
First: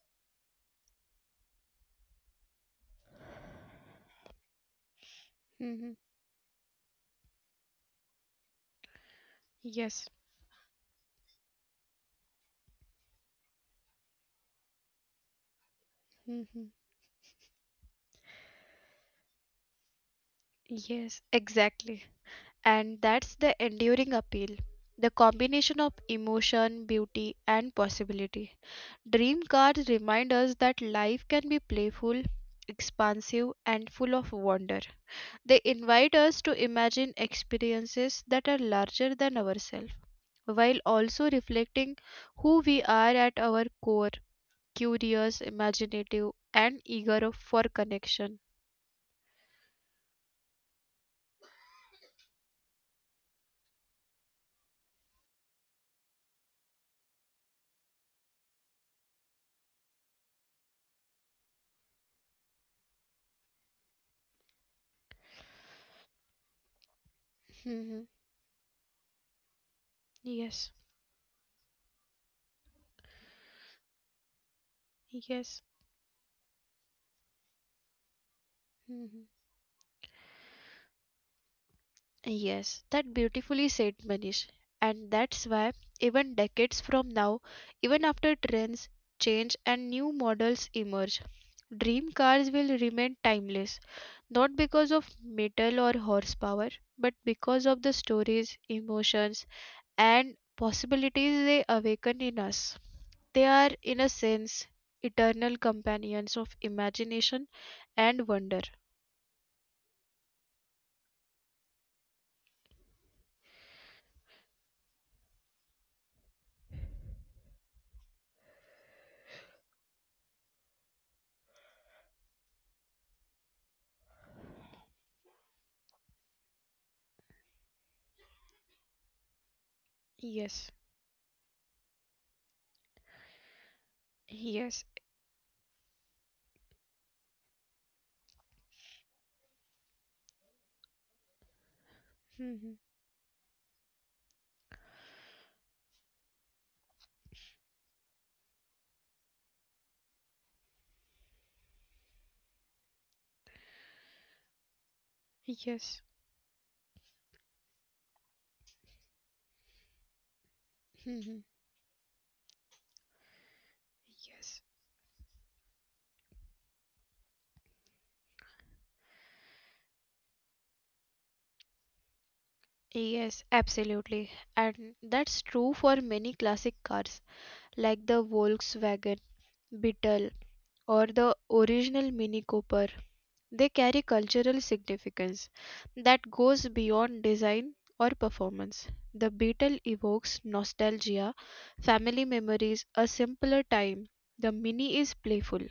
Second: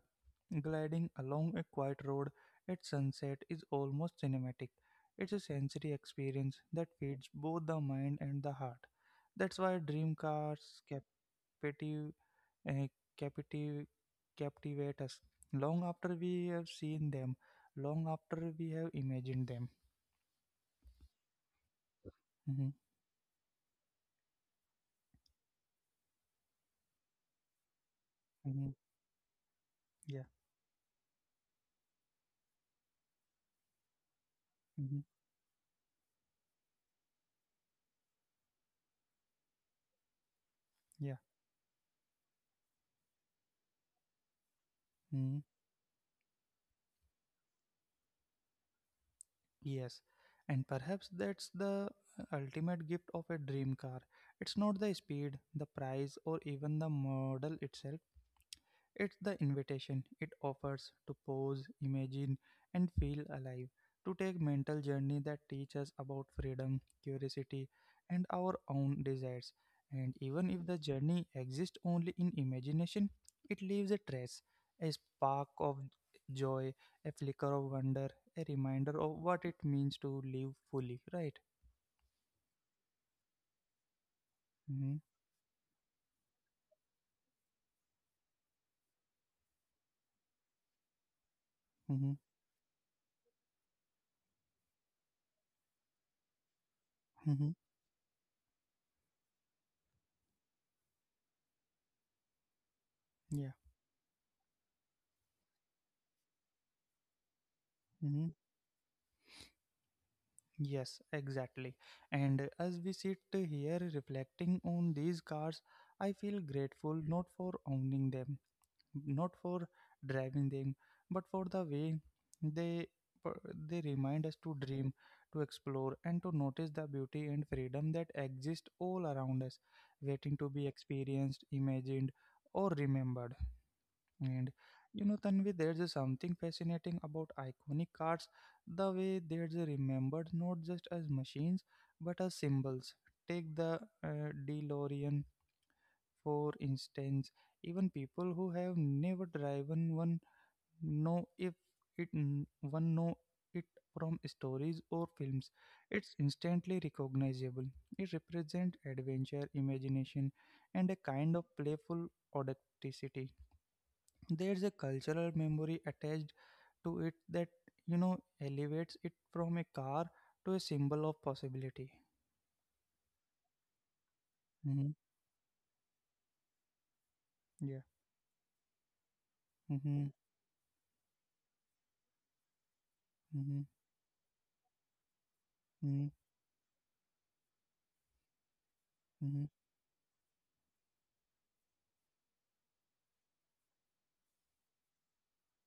gliding along a quiet road at sunset is almost cinematic. It's a sensory
hmm
experience that feeds both the mind and the heart. That's why
Yes.
dream cars captive, uh, captive, captivate us long after we have
hmm
seen them, long after we have imagined them.
Yes, exactly.
Hmm.
And that's the enduring appeal the combination of emotion, beauty, and possibility.
Hmm.
Dream cards
Yeah.
remind us that life can be playful, expansive, and full of wonder.
Hmm.
They invite us to imagine experiences that are larger than ourselves, while
Yeah.
also reflecting who we are at our core
Mhm.
curious, imaginative, and eager of- for connection.
Yes, and perhaps that's the ultimate gift of a dream car. It's not the speed, the price, or even the model itself. It's the invitation it offers to pause, imagine, and feel alive, to take mental journey that teach us about freedom, curiosity,
Mhm.
and our own desires. And even if
Yes,
the journey exists only in imagination, it leaves a trace, a spark
yes.
of joy, a flicker of wonder, a reminder of
Mhm.
what it means to live fully. Right?
Yes, that beautifully said Manish.
Mm-hmm,
And that's why, even decades from now, even after trends change and new models emerge,
mm-hmm,
dream cars will remain timeless, not because of metal or horsepower, but
mm-hmm,
because of the stories, emotions, and possibilities they awaken in us.
yeah.
They are, in a sense, eternal companions of imagination
Mm-hmm.
and wonder.
Yes, exactly. And as we sit here reflecting on these cars, I feel grateful not for owning them, not for driving them, but for the way they they remind us to dream, to explore, and to notice the beauty and freedom that exist all around us, waiting to be
Yes,
experienced, imagined, or remembered. And
yes, <laughs>
you know, Tanvi, there's a something fascinating about iconic cars, the way they're just remembered not just as machines but as
Mhm.
symbols. Take the uh, DeLorean, for instance. Even people who have never driven one know if it n- one know it from stories or films.
Yes.
It's instantly recognizable. It represents adventure, imagination, and a kind
Mhm.
of playful audacity.
Yes.
There's a cultural memory attached to it that, you know, elevates it from a car to a symbol of possibility.
Yes, absolutely. And
Hmm.
that's true for many classic cars
Yeah.
like the Volkswagen
Mm-hmm.
Beetle or the original Mini Cooper. They
Mm-hmm.
carry cultural significance
Mm-hmm.
that goes beyond design or performance. The
Mm-hmm.
Beetle evokes nostalgia, family memories, a simpler time. The Mini is playful,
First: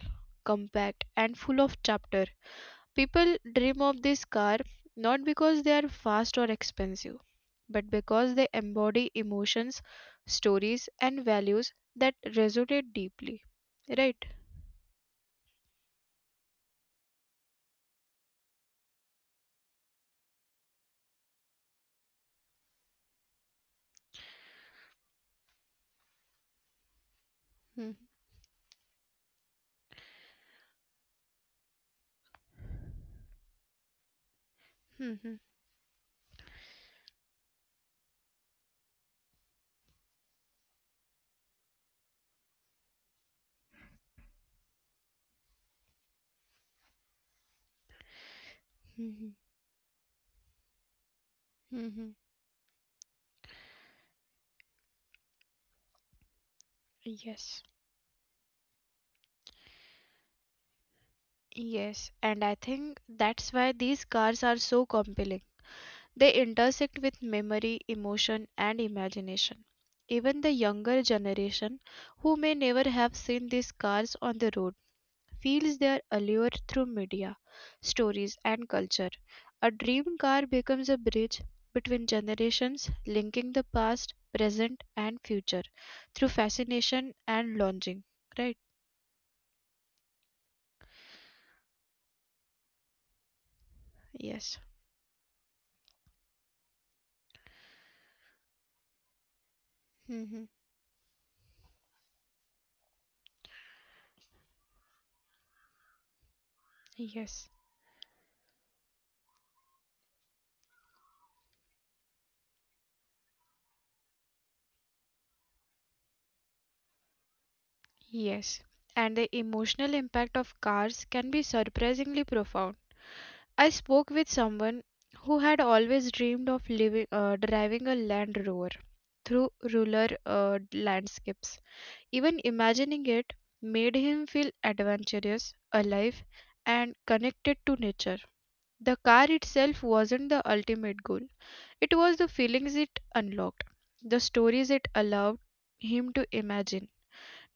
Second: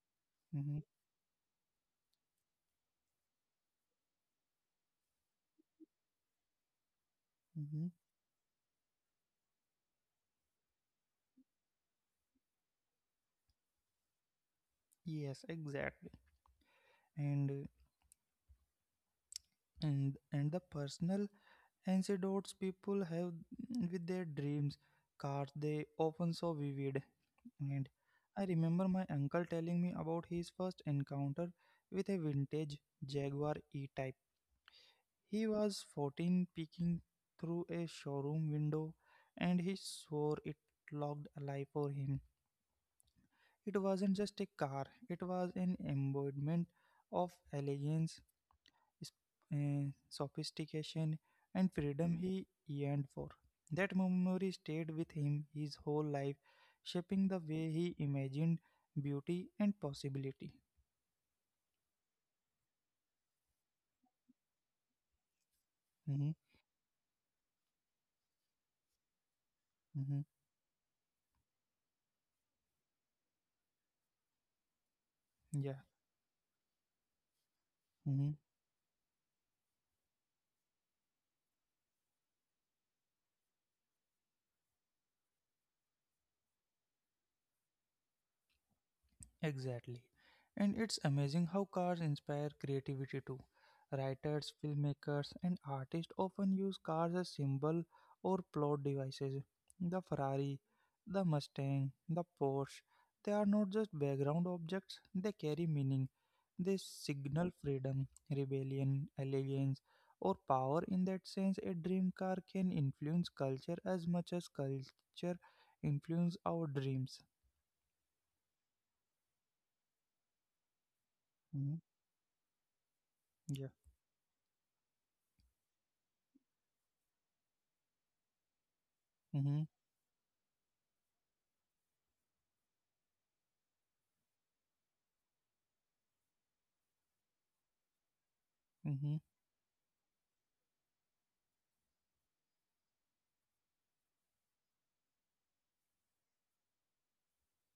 Mm-hmm.
compact, and full of chapter. People dream of this car not because they are fast or expensive,
Mm-hmm.
but because they embody emotions, stories, and values that resonate deeply. Right?
Yes, exactly. And uh, and and the personal anecdotes people have with their dreams cars, they often so vivid. And
Mm-hmm.
I remember my uncle telling me about his first encounter with a vintage Jaguar E-Type. He was fourteen, peeking through a showroom window, and he swore it looked alive for him. It wasn't just a car, it was an embodiment of elegance, s- eh, sophistication, and freedom he yearned for. That memory stayed with him his whole life, shaping the way
Yes.
he imagined beauty and possibility.
Yes, and I think that's why these cars are so compelling.
Mhm.
They intersect with memory, emotion, and imagination.
Mhm.
Even the younger generation who may never have seen these cars on the road
Yeah.
feels their allure through media,
Mm-hmm.
stories, and culture. A dream car becomes a bridge between generations, linking the past, present, and future through fascination and longing. Right?
Exactly. And it's amazing how cars inspire creativity too. Writers,
Yes.
filmmakers, and artists often use cars as symbol or plot devices. The
hmm
Ferrari, the Mustang, the Porsche, they are not just background objects, they carry meaning. They signal
Yes.
freedom, rebellion, elegance, or power. In that sense, a dream car can influence culture as much as culture influence our dreams.
Yes. And the emotional impact of cars can be
Mhm.
surprisingly profound.
Yeah.
I spoke with someone who had always dreamed of living, uh, driving a Land Rover through
Mhm.
rural uh, landscapes. Even imagining it made him feel adventurous, alive, and connected to nature.
Mm-hmm.
The car itself wasn't the ultimate goal, it was the feelings it unlocked, the stories it allowed him to imagine.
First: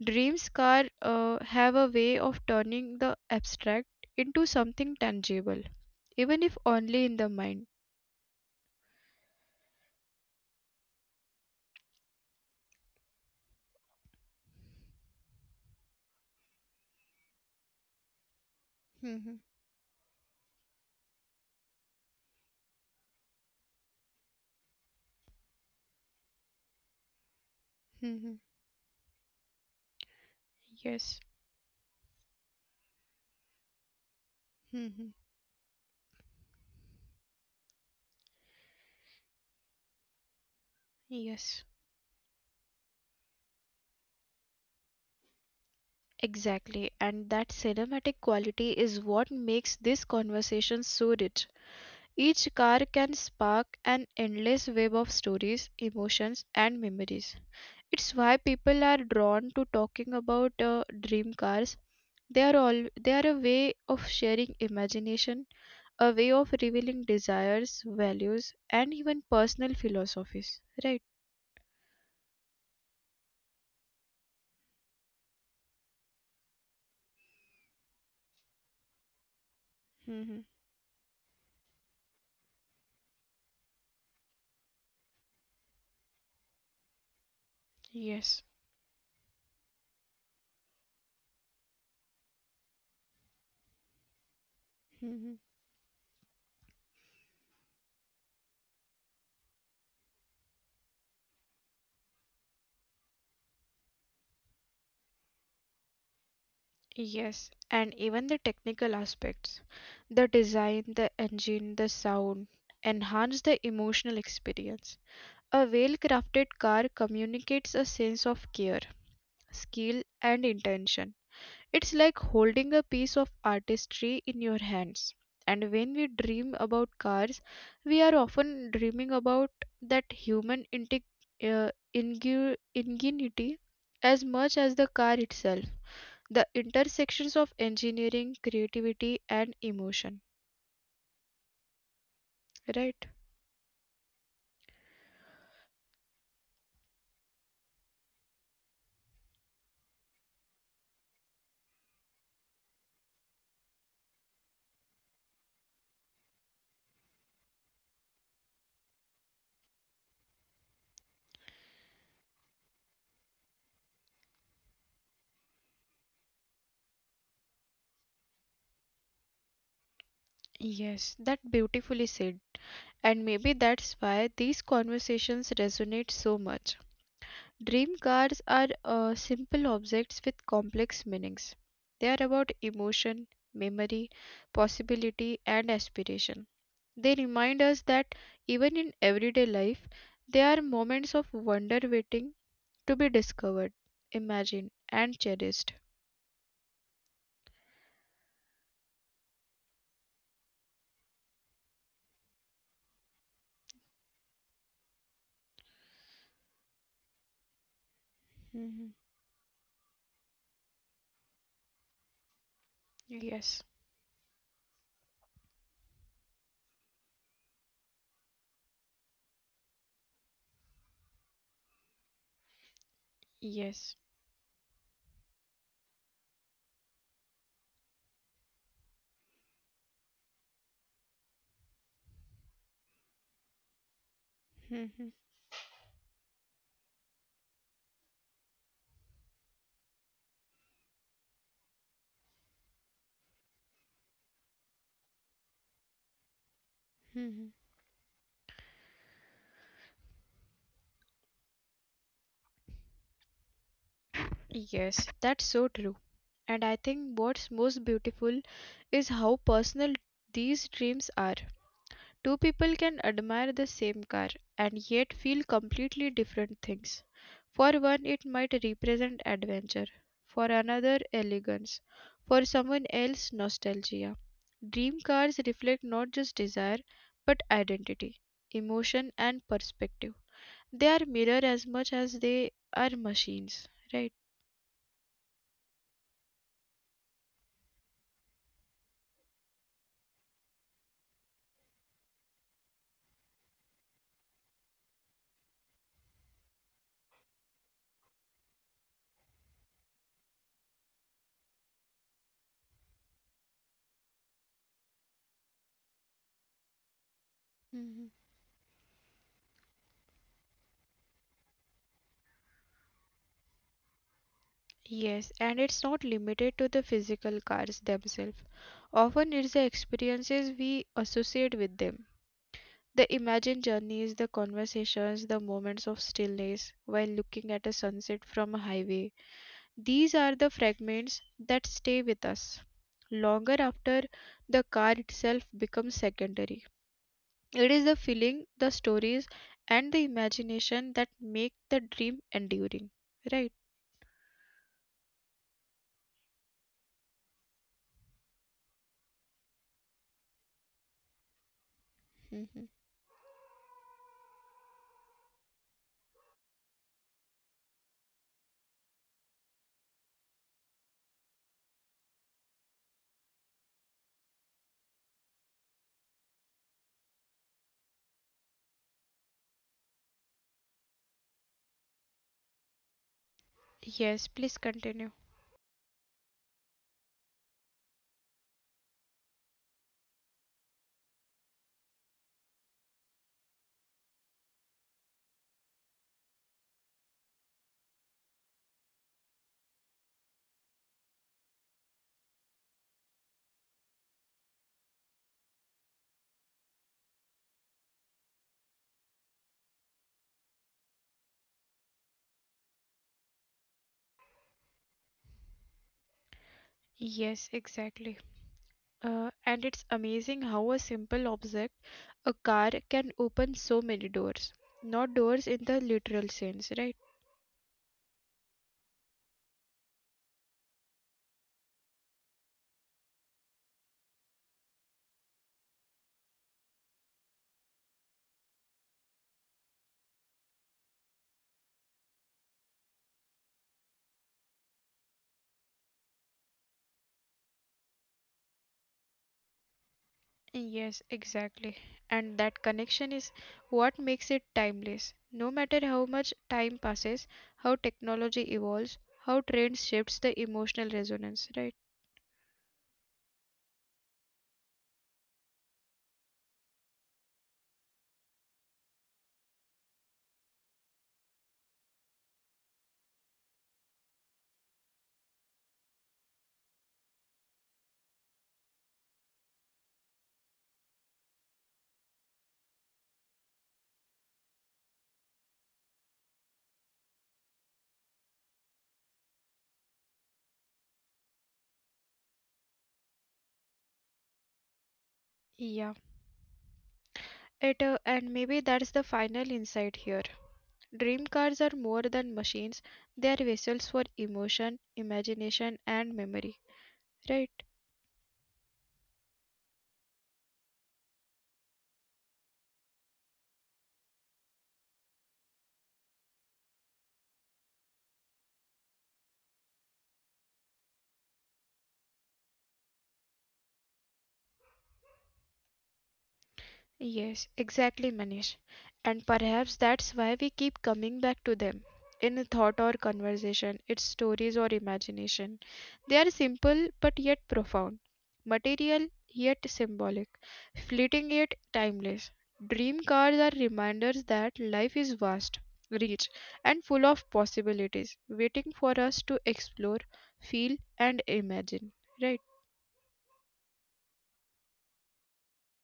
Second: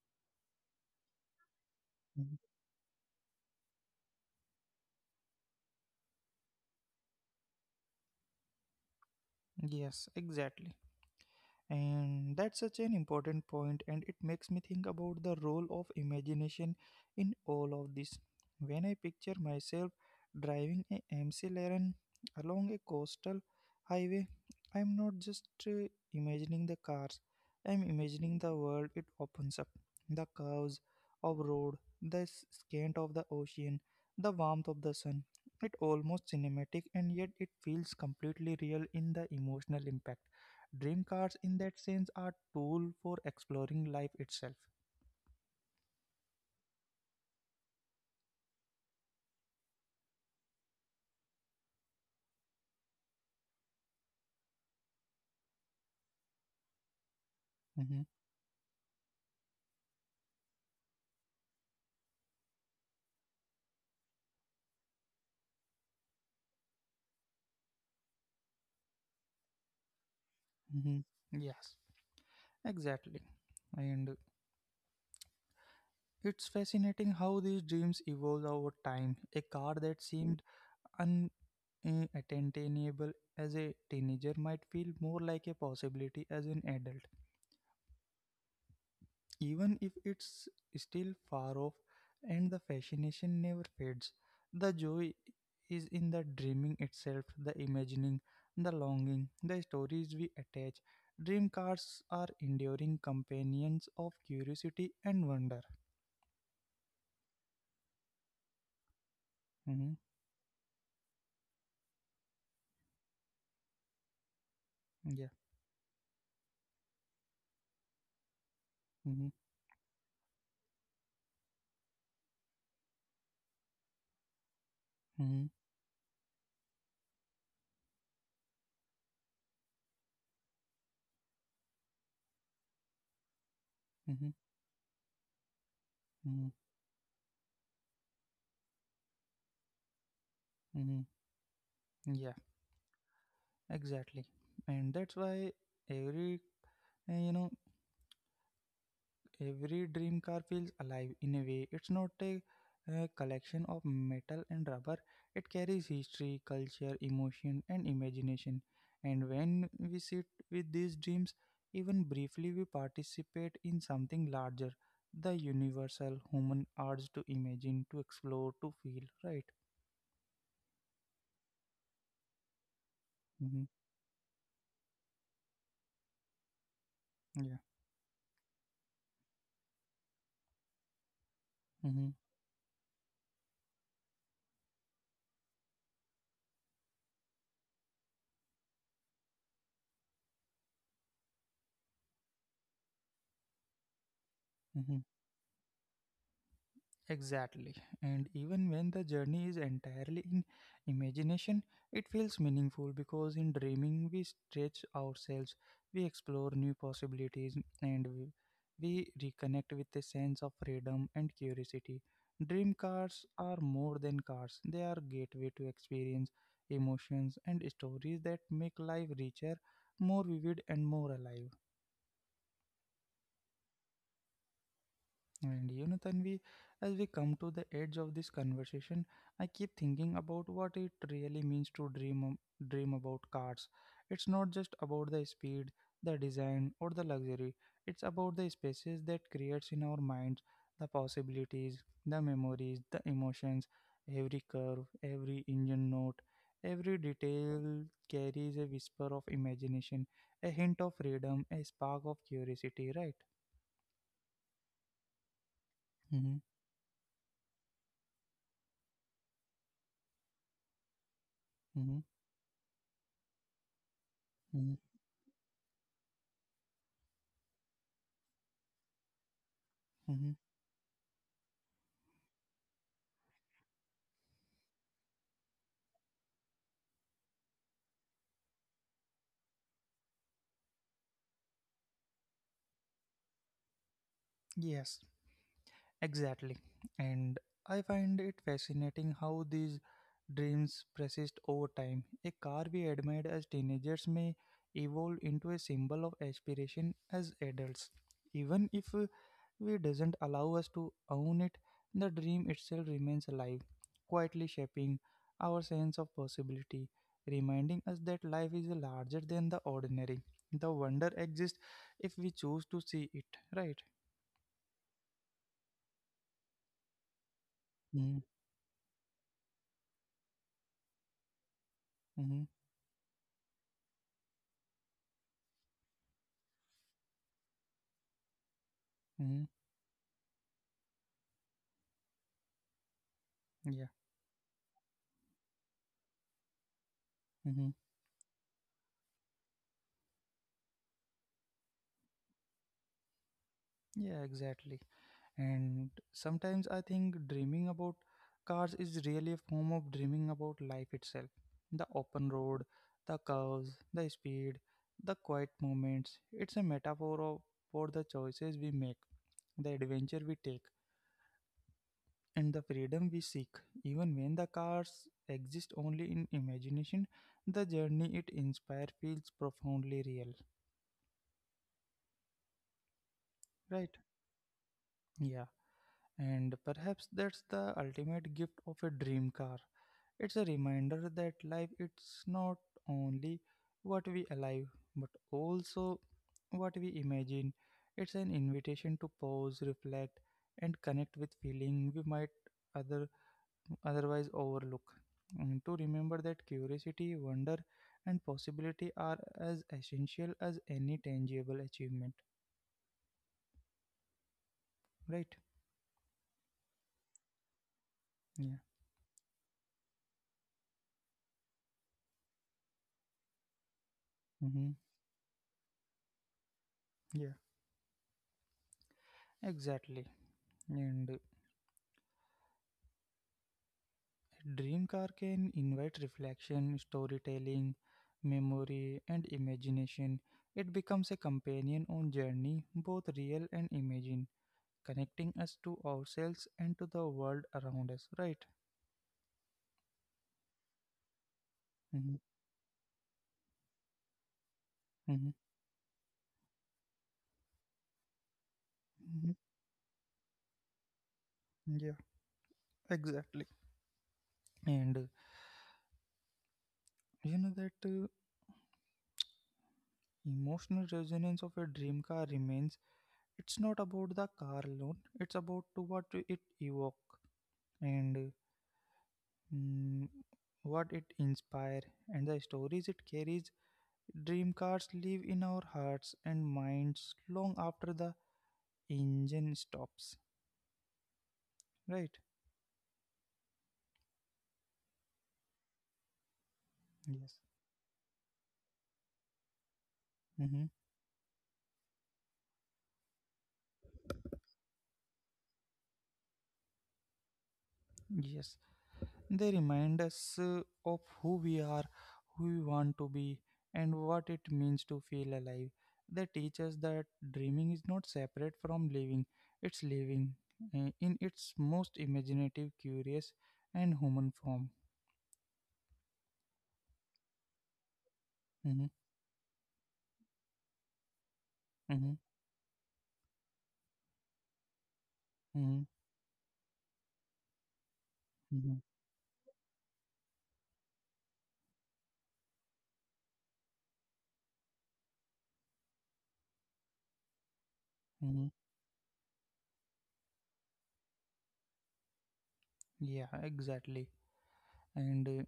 Dreams car uh, have a way
Mm-hmm.
of turning the abstract into something tangible, even if only in the mind.
Yes, exactly. And that's such an important point, and it makes me think about the role of imagination in all of this. When I
Mhm,
picture myself driving a McLaren along a coastal highway, I'm not just uh, imagining the cars, I'm
mhm,
imagining the world it opens up, the curves
Yes.
of road, the s- scant of the ocean, the warmth of the
Mhm.
sun. It almost cinematic, and yet it feels completely real in the emotional impact. Dream cars, in
Yes.
that sense, are tool for exploring life itself.
Exactly, and that cinematic quality is what makes this conversation so rich. Each car can spark an endless web of stories, emotions, and memories.
Mm-hmm.
It's why people are drawn to talking about uh, dream cars. They are all they are a way of sharing imagination, a way of revealing desires, values, and even personal philosophies. Right?
Mm-hmm. Yes, exactly, and it's fascinating how these dreams evolve over time. A car that
hmm
seemed unattainable as a teenager might feel more like a possibility as an adult,
Yes.
even if it's still far off, and the fascination never fades. The joy
hmm
is in the dreaming itself, the imagining, the longing, the stories we attach. Dream cars are enduring companions of curiosity and wonder.
Yes, and even the technical aspects,
Hmm.
the design, the engine, the sound, enhance the emotional experience.
Yeah.
A well crafted car communicates a sense of care,
Hmm.
skill, and intention. It's like holding a piece of artistry in your hands.
Hmm.
And when we dream about cars, we are often dreaming about that human integ- uh, ingu- ingenuity
Hmm.
as much as the car itself
Hmm.
the intersections of engineering, creativity, and emotion,
Hmm. Yeah,
right?
exactly. And that's why every, uh, you know, every dream car feels alive in a way. It's not a, uh, collection of metal and rubber, it carries history, culture, emotion, and imagination. And when we sit with these dreams, even briefly, we participate in something larger: the universal human urge to imagine, to explore, to feel, right?
Yes, that beautifully said. And maybe
Mm-hmm.
that's why these conversations resonate so much.
Yeah.
Dream cars are uh, simple objects with complex meanings. They are
Mm-hmm.
about emotion, memory, possibility, and aspiration. They remind us that even in everyday life, there are moments of wonder waiting to be discovered, imagined, and
Mm-hmm.
cherished.
Exactly. And even when the journey is entirely in imagination, it feels meaningful because in dreaming we stretch ourselves, we explore new possibilities, and we, we reconnect with a sense of freedom and curiosity. Dream cars
Yes,
are more than cars, they are gateway to experience, emotions, and stories that make life richer, more vivid, and more alive.
yes.
And you know, Tanvi, as we come to the edge of this conversation, I keep thinking about what it really means to dream ab- dream about cars. It's not just
Mhm,
about the speed, the design, or the luxury. It's about the spaces that creates in our minds, the possibilities, the memories, the emotions. Every curve, every engine note, every
mhm.
detail carries a whisper of imagination, a hint of freedom, a spark of curiosity. Right?
Yes, that's so true. And
Mm-hmm,
I think what's most beautiful is how personal these dreams are.
mm-hmm,
Two people can admire the same car and yet feel completely different things. For one, it might represent adventure, for
mm-hmm.
another, elegance, for someone else, nostalgia. Dream cars reflect not just desire but identity, emotion, and perspective. They are mirror as much as they are machines, right?
Yes, exactly. And I find it fascinating how these dreams persist over time. A car we admired as teenagers may evolve into a symbol of aspiration as adults. Even if uh, we doesn't allow us to own it, the dream itself remains alive, quietly shaping our sense of possibility,
Mhm.
reminding us that life is larger than the ordinary. The wonder exists if we choose to see it, right?
Yes, and it's not limited to the physical cars themselves,
Mm-hmm.
often it's the experiences we associate with them, the imagined journeys, the conversations, the moments of stillness while looking at a sunset from a highway.
Hmm.
These are the fragments that stay with us longer after
Yeah.
the car itself becomes secondary. It is the
Hmm.
feeling, the stories, and the imagination that make the dream enduring, right?
Yeah, exactly. And sometimes I think dreaming about cars is really a form of dreaming about life itself. The open
Mhm.
road, the curves, the speed, the quiet moments. It's a metaphor of, for the choices we make, the adventure we take, and the freedom we seek. Even when the cars exist only in imagination, the journey it inspires feels profoundly real.
Yes,
Right?
please continue.
And perhaps that's the ultimate gift of a dream car. It's a reminder that life it's not only what we alive, but also what we imagine. It's an invitation to pause, reflect, and connect with feeling we might other otherwise overlook. And to remember that curiosity, wonder, and possibility are as essential as any tangible achievement. Right?
Yes, exactly.
Yeah.
Uh, and it's amazing how a simple object, a car, can open so many doors.
Mm-hmm.
Not doors in the literal sense, right?
Yeah. Exactly. And uh, Dream car can invite reflection, storytelling, memory, and imagination. It becomes a companion on journey, both real and imagined, connecting us to ourselves and to the world around us. Right?
Yes, exactly. And
Hmm.
that connection is what makes it timeless. No
Hmm.
matter how much time passes, how technology evolves, how
Hmm.
trends shifts the emotional resonance, right?
Yeah, exactly. And uh, you know that uh, emotional resonance of a dream car remains. It's not about the car alone. It's about to what it evoke. And uh, mm, what it inspires, and the stories it carries. Dream cars live in our hearts and minds long after the engine stops. Right?
Yeah.
Yes.
It, uh, and maybe that's the final insight here.
Mm-hmm.
Dream cars are more than machines, they are vessels for emotion, imagination, and memory, right?
Yes. They remind us uh, of who we are, who we want to be, and what it means to feel alive. They teach us that dreaming is not separate from living, it's living uh, in its most imaginative, curious, and human form.
Yes, exactly, Manish.
Mm-hmm.
And perhaps that's why we keep coming back to them in
Mm-hmm.
thought or conversation, its stories or imagination. They
Mm-hmm.
are simple but yet profound, material
Mhm,
yet symbolic, fleeting yet timeless. Dream cards are reminders that life is vast, rich, and full of possibilities, waiting
mhm.
for us to explore, feel, and imagine. Right?
Yeah, exactly. And uh,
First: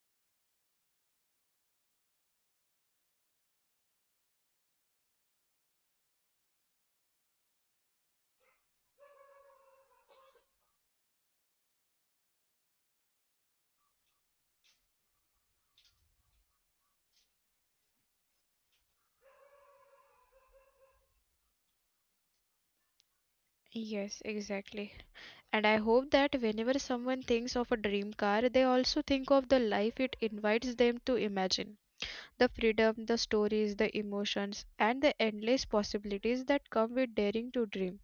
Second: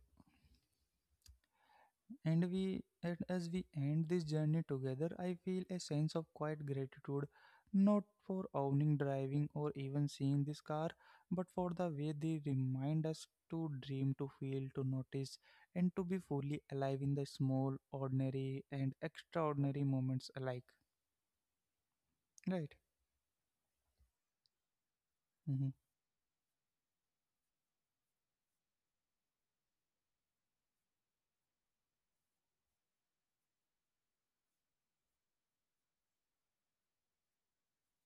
and we and as we end this journey together, I feel a sense of quiet gratitude, not for owning driving or even seeing this car, but for the way they remind us to dream, to feel, to notice, and to be fully alive in the small, ordinary, and extraordinary moments alike. Right?
Yes, exactly. And I hope that whenever someone thinks of a dream car, they also think of the life it invites them to imagine. The freedom, the stories, the emotions, and the endless possibilities that come with daring to dream.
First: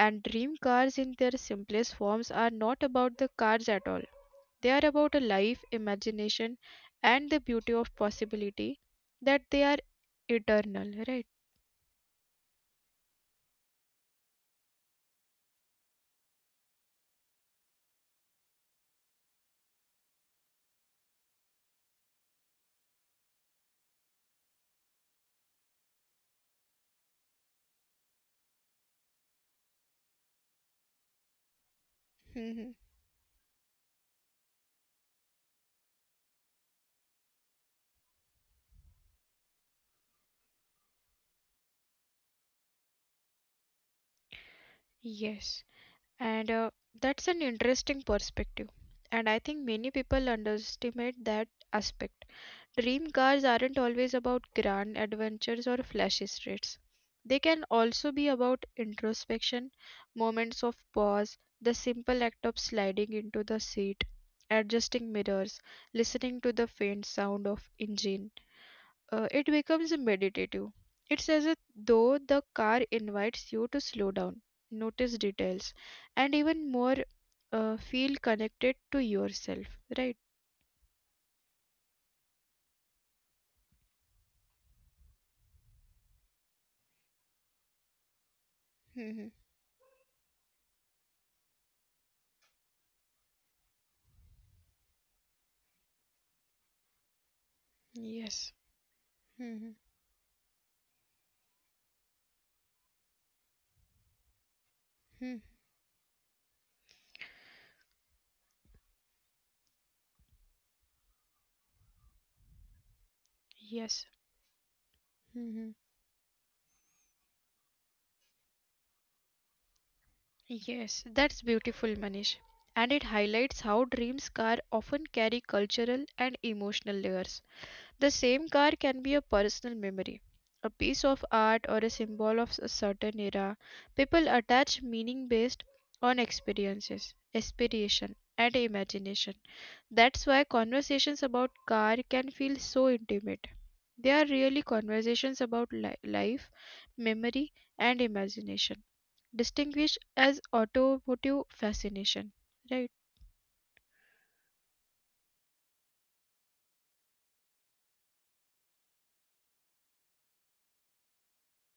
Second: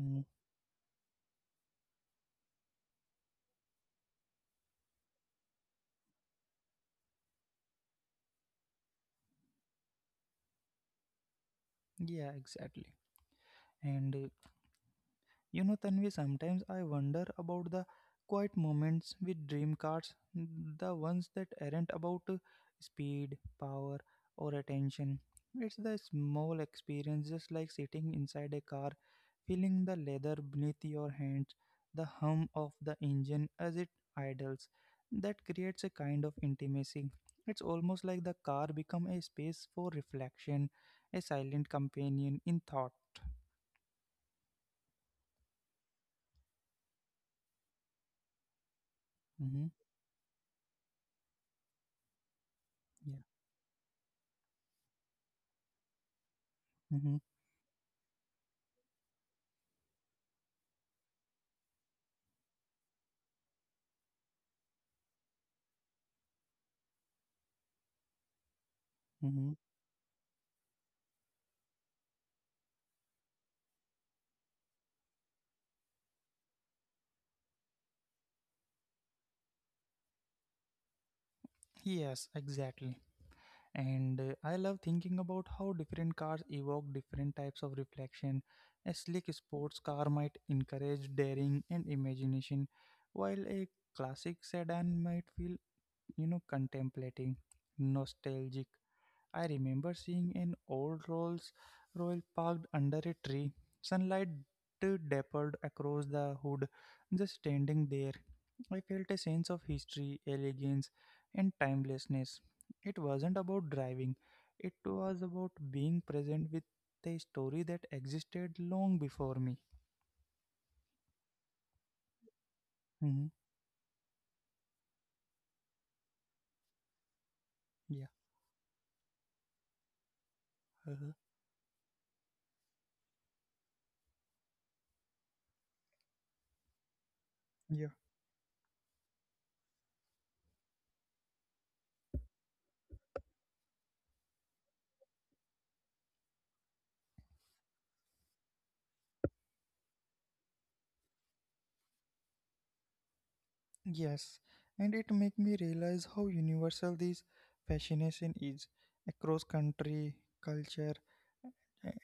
Mm-hmm.
dream cars, in their simplest forms, are not about the cars at all. They are about a life, imagination, and the beauty of possibility that they are eternal, right?
Yeah, exactly. And uh, You know, Tanvi, sometimes I wonder about the quiet moments with dream cars, the ones that aren't about uh, speed, power, or attention. It's the small experience, just like sitting inside a car, feeling the leather beneath your hands, the hum
Mhm.
of the engine as it idles. That creates a kind of intimacy. It's almost like the car become a space for reflection, a silent companion in thought.
Yes. And uh, That's an interesting perspective. And I think
Mm-hmm.
many people underestimate that aspect. Dream
Yeah.
cars aren't always about grand adventures or flashy streets.
Mm-hmm.
They can also be about introspection, moments of pause, the simple act of sliding into the seat, adjusting mirrors, listening to the faint sound of engine uh, it
Mm-hmm.
becomes meditative. It's as though the car invites you to slow down, notice details, and even more uh, feel connected to yourself, right?
Yes, exactly. And uh, I love thinking about how different cars evoke different types of reflection. A slick
Hmm.
sports car might encourage daring and imagination, while a classic sedan might feel, you know, contemplative, nostalgic.
Yes.
I
Mm-hmm.
remember seeing an old Rolls Royce parked under a tree, sunlight uh, dappled across the hood, just standing there I felt a sense of history, elegance, and timelessness. It wasn't about driving,
Yes.
it was about
Hmm.
being present with a story that existed long before me.
Yes, that's beautiful, Manish. And it
Hmm.
highlights how dreams car often carry cultural and emotional layers.
Yeah.
The same car can be a personal memory, a
Uh-huh.
piece of art, or a symbol of a certain era. People attach meaning based on experiences,
Yeah.
aspiration, and imagination. That's why conversations about car can feel so intimate. They are really conversations about li- life, memory, and imagination, distinguished as automotive fascination, right?
Yes. And it made me realize how universal this fascination is across country, culture,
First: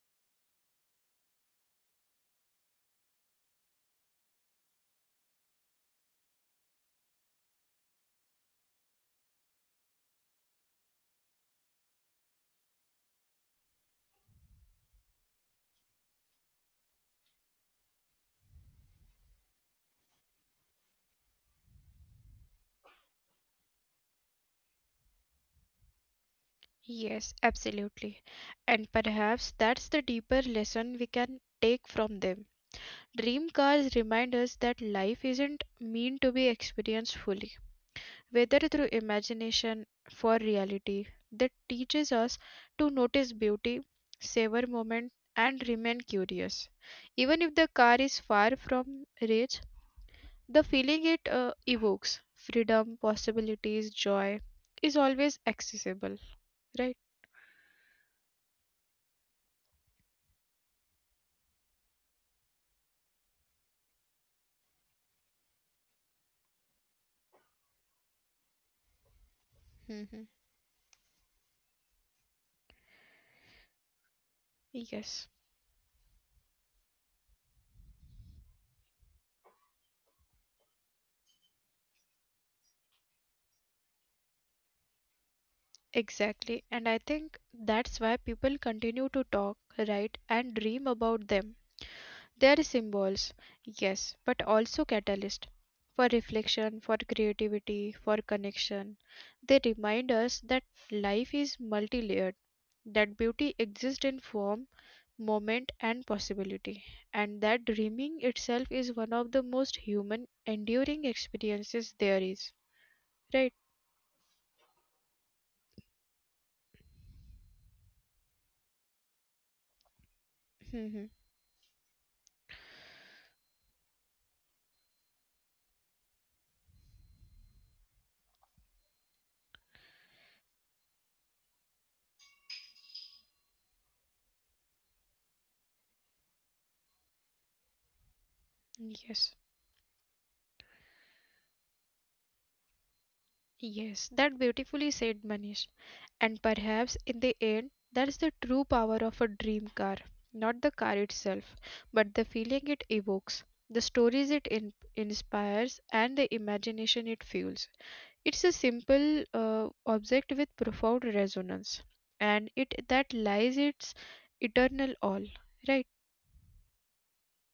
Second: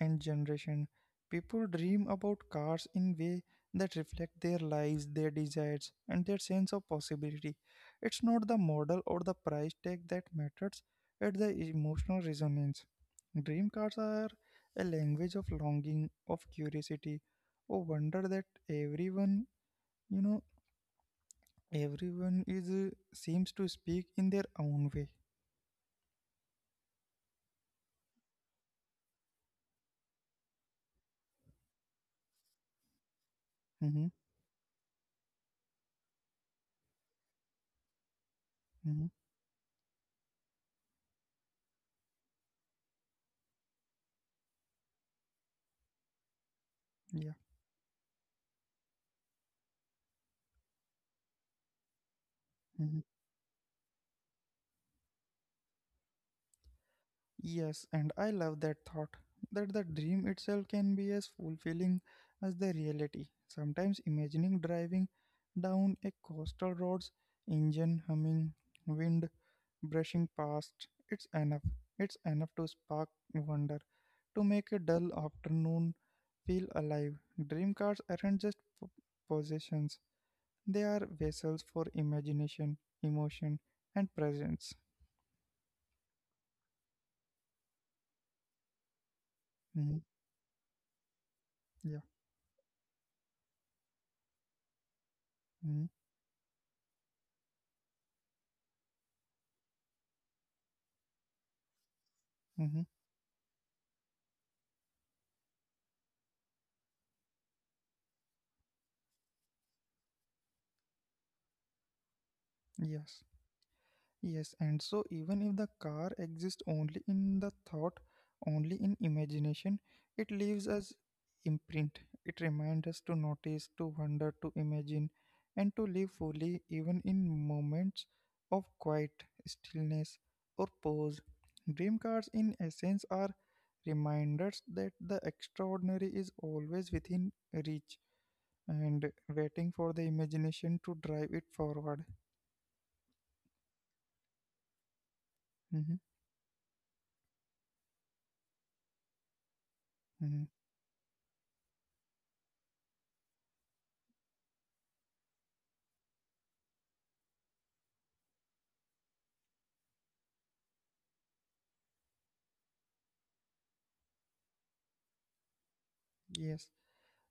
and generation. People dream about cars in way that reflect their lives, their desires, and their sense of possibility. It's not the model or the price tag that matters, it's the emotional resonance. Dream cars are a language of longing, of curiosity, of wonder that everyone, you know, everyone is uh, seems to speak in their own way.
Yes, absolutely. And perhaps that's the deeper lesson we can take from them. Dream cars remind
Mm-hmm,
us that life isn't meant to be experienced fully, whether through
mm-hmm,
imagination for reality. That teaches us to notice beauty, savor moment, and remain curious. Even if the
yeah.
car is far from reach, the feeling it uh, evokes, freedom,
Mhm.
possibilities, joy, is always accessible, right?
Yes, and I love that thought that the dream itself can be as fulfilling as the reality. Sometimes imagining driving down a coastal road's engine humming, wind
Hmm.
brushing past, it's enough. It's enough to spark wonder, to make a dull
Yes.
afternoon feel alive. Dream cars aren't just p- possessions, they are vessels for imagination, emotion, and presence.
Exactly, and I think that's why people continue to talk, write,
Mhm.
and dream about them.
Yeah.
They are symbols, yes, but also catalyst
Mm-hmm.
for reflection, for creativity, for connection. They remind us that life is multi-layered,
Mm-hmm.
that beauty exists in form, moment, and possibility, and that dreaming itself is one of the most human, enduring experiences there is.
Yes.
Right?
Yes, and so even if the car exists only in the thought, only in imagination, it leaves us
<laughs>
imprint. It reminds us to notice, to wonder, to imagine, and to live fully even in moments of quiet, stillness, or pause. Dream cars, in essence, are reminders that the extraordinary is always within reach
Yes.
and waiting for the imagination to drive it forward.
Yes, that beautifully said, Manish.
Mhm,
And perhaps in the end, that's the true power of a dream car. Not the
mhm.
car itself, but the feeling it evokes, the stories it in- inspires, and the imagination it fuels. It's a simple uh, object with profound resonance, and it that lies its eternal all. Right?
Yes.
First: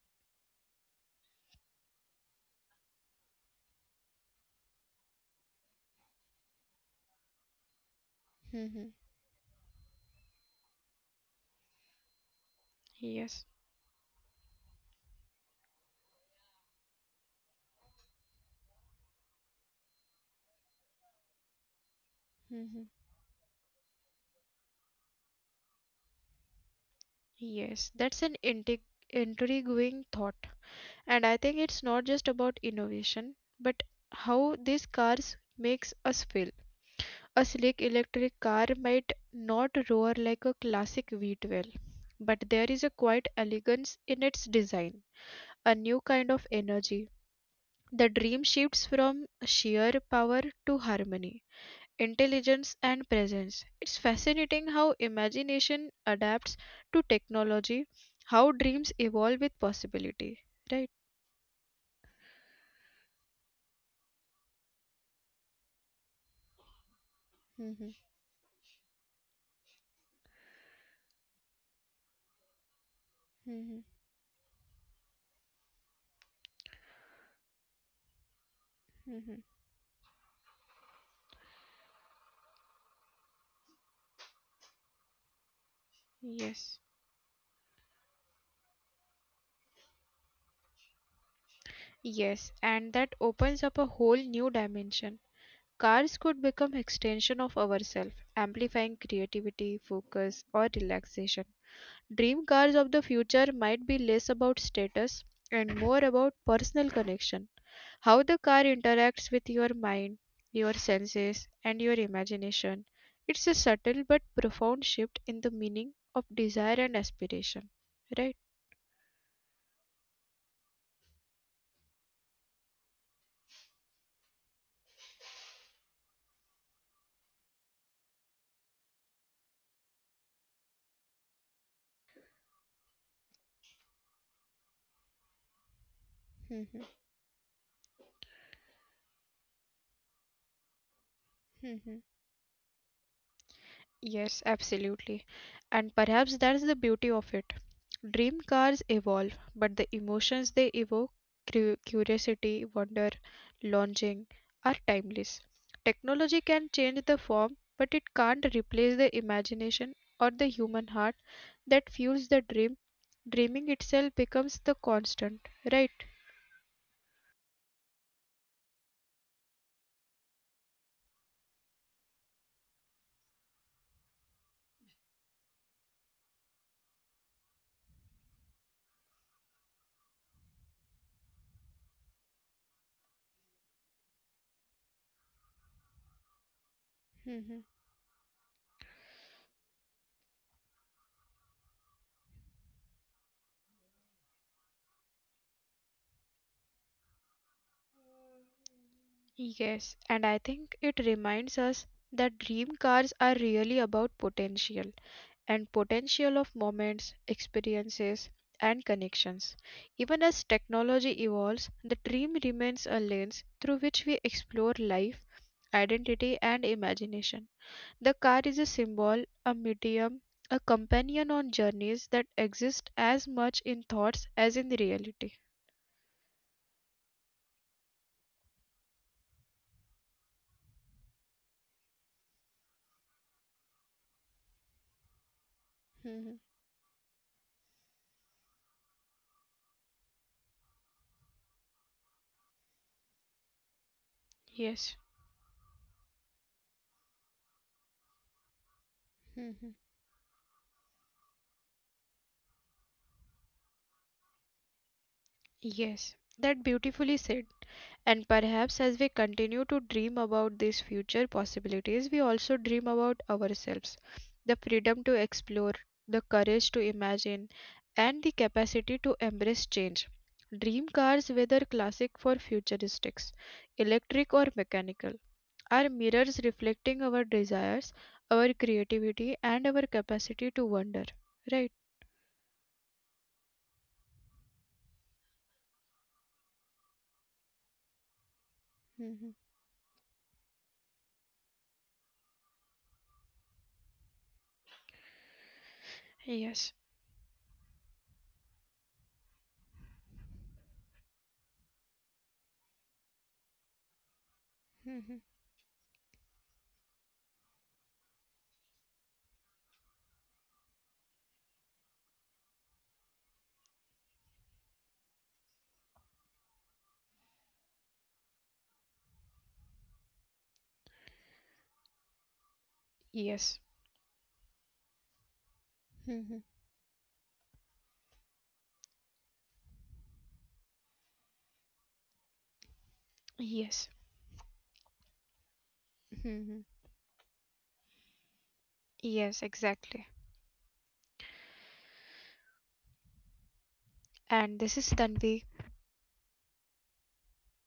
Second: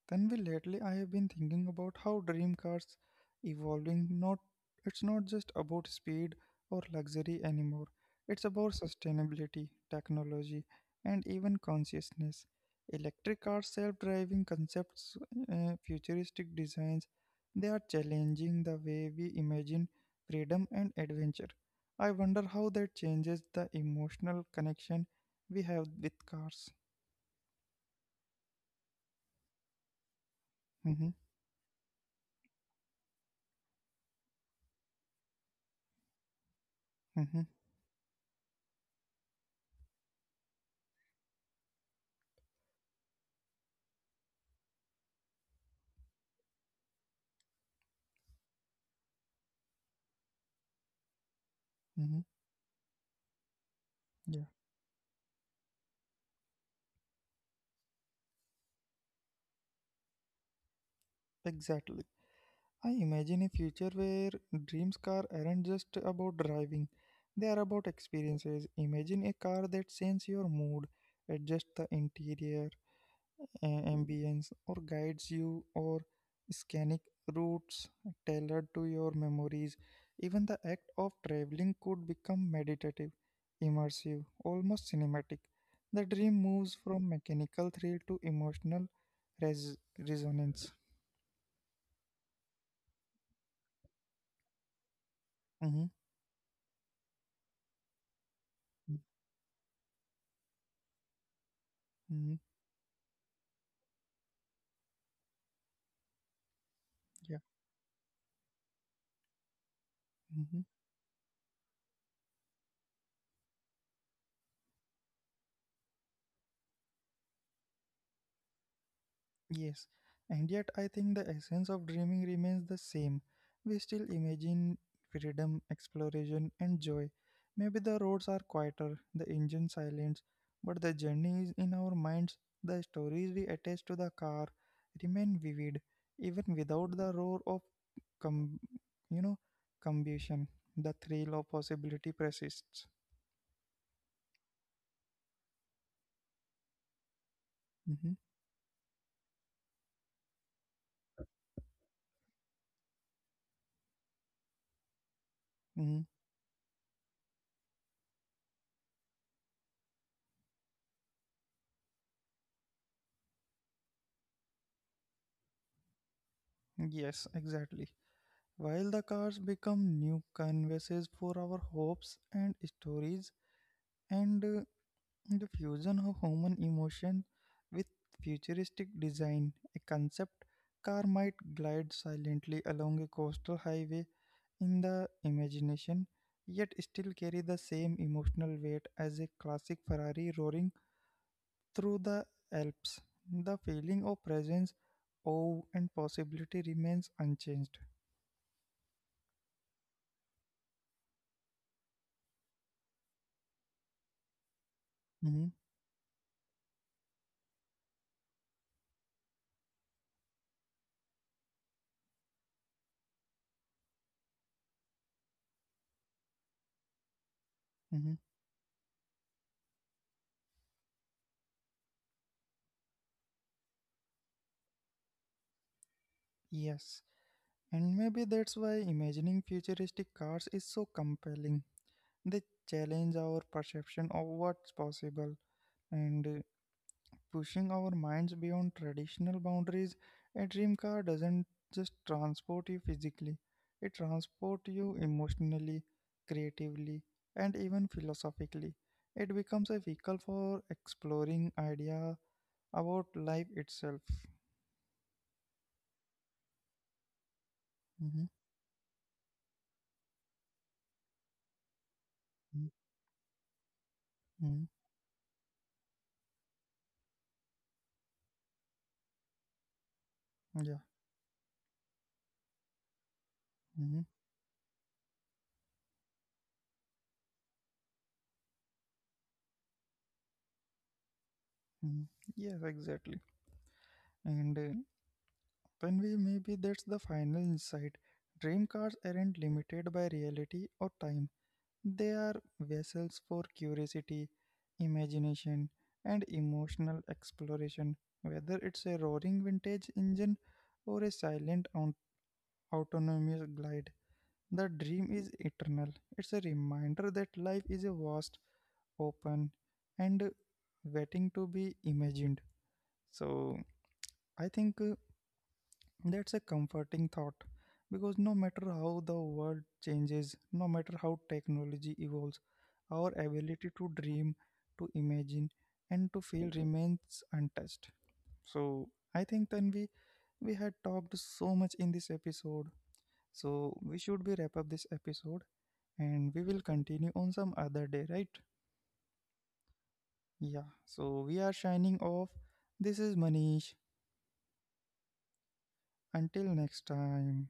Tanvi, lately I have been thinking about how dream cars evolving. Not It's not just about speed or luxury anymore. It's about
Mm-hmm.
sustainability, technology, and even consciousness. Electric
Yes.
cars, self-driving concepts, uh, futuristic designs. They are challenging the way we imagine freedom and adventure. I wonder how
Mm-hmm.
that changes the emotional connection we have with cars.
Yes, that's an intrig- intriguing thought.
Hmm.
And I think it's not just about innovation, but how these cars makes us feel.
Hmm.
A slick electric car might not roar like a classic V twelve, but there is a quiet elegance in its design, a new kind of energy. The dream shifts from sheer power to harmony,
Hmm.
intelligence, and presence. It's
Yeah,
fascinating how imagination adapts to technology, how dreams evolve with possibility, right?
exactly. I imagine a future where dreams car aren't just about driving. They are about
Hmm.
experiences. Imagine a car that senses your mood, adjusts the interior, a-
Hmm.
ambience, or guides you or scenic routes tailored to your
Hmm.
memories. Even the act of traveling could become meditative, immersive, almost cinematic. The dream moves
Yes.
from mechanical thrill to emotional res- resonance.
Yes, and that opens up a whole new dimension.
Hmm.
Cars could become extension of ourselves, amplifying creativity, focus, or relaxation. Dream
Hmm.
cars of the future might be less about status and more about personal connection.
Yeah.
How the car interacts with your mind, your
Mm-hmm.
senses, and your imagination. It's a subtle but profound shift in the meaning of desire and aspiration, right?
Yes, and yet I think the essence of dreaming remains the same. We still imagine freedom, exploration, and joy. Maybe the roads are quieter, the engine silent, but the journey is in our minds. The stories we attach to the car remain vivid, even without the roar of, com- you know, combustion. The
<laughs>
thrill of possibility persists.
Yes, absolutely. And perhaps that's the beauty of it. Dream cars
Hmm.
evolve, but the emotions they evoke, cu- curiosity, wonder, longing, are timeless. Technology can change
Hmm.
the form, but it can't replace the imagination or the human heart that fuels the dream. Dreaming itself becomes the constant, right?
Yes, exactly. While the cars become new canvases for our hopes and stories, and uh, the fusion of human emotion with futuristic design, a concept car might glide silently along a coastal highway in the imagination, yet
Hmm.
still carry the same emotional weight as a classic Ferrari roaring through the Alps. The feeling of presence, awe, and possibility remains unchanged.
Yes, and I think it reminds us that dream cars are really about potential. And
Mhm,
potential of moments, experiences, and connections. Even as technology evolves, the dream remains a lens through which we explore life, identity, and imagination. The car is a
mhm.
symbol, a medium, a companion on journeys that exist as much in thoughts as in reality.
Yes. And maybe that's why imagining futuristic cars is so compelling. They challenge our perception of what's possible and
Mhm.
uh, pushing our minds beyond traditional boundaries. A dream car doesn't just transport you physically, it transports
Yes.
you emotionally, creatively, and even philosophically. It becomes
Mhm.
a vehicle for exploring idea about life itself.
Yes, that beautifully said.
Hmm.
And perhaps as we continue to dream about these future possibilities, we also dream about ourselves, the
Hmm.
freedom to explore, the courage to imagine, and the capacity to embrace change.
Yeah.
Dream cars, whether classic or futuristics,
Hmm.
electric or mechanical, are mirrors reflecting our desires, our creativity, and our capacity to wonder. Right?
Yes, exactly. And uh, when we maybe that's the final insight. Dream cars
Mhm.
aren't limited by reality or time. They are vessels for curiosity, imagination, and
Yes.
emotional exploration. Whether it's a roaring vintage engine or a silent aut- autonomous glide, the dream
Mhm.
is eternal. It's a reminder that life is a vast, open, and waiting to be imagined. So I think. Uh, That's a comforting thought because no matter how the world changes, no matter how technology evolves, our
Yes.
ability to dream, to imagine, and to
Mhm.
feel remains untouched. So I think then we we had talked so much in this episode. So
Yes.
we should be wrap up this episode and we
Mhm.
will continue on some other day, right?
Yes, exactly.
Yeah. So we are shining off. This is Manish.
And this is Tanvi.
Until next time.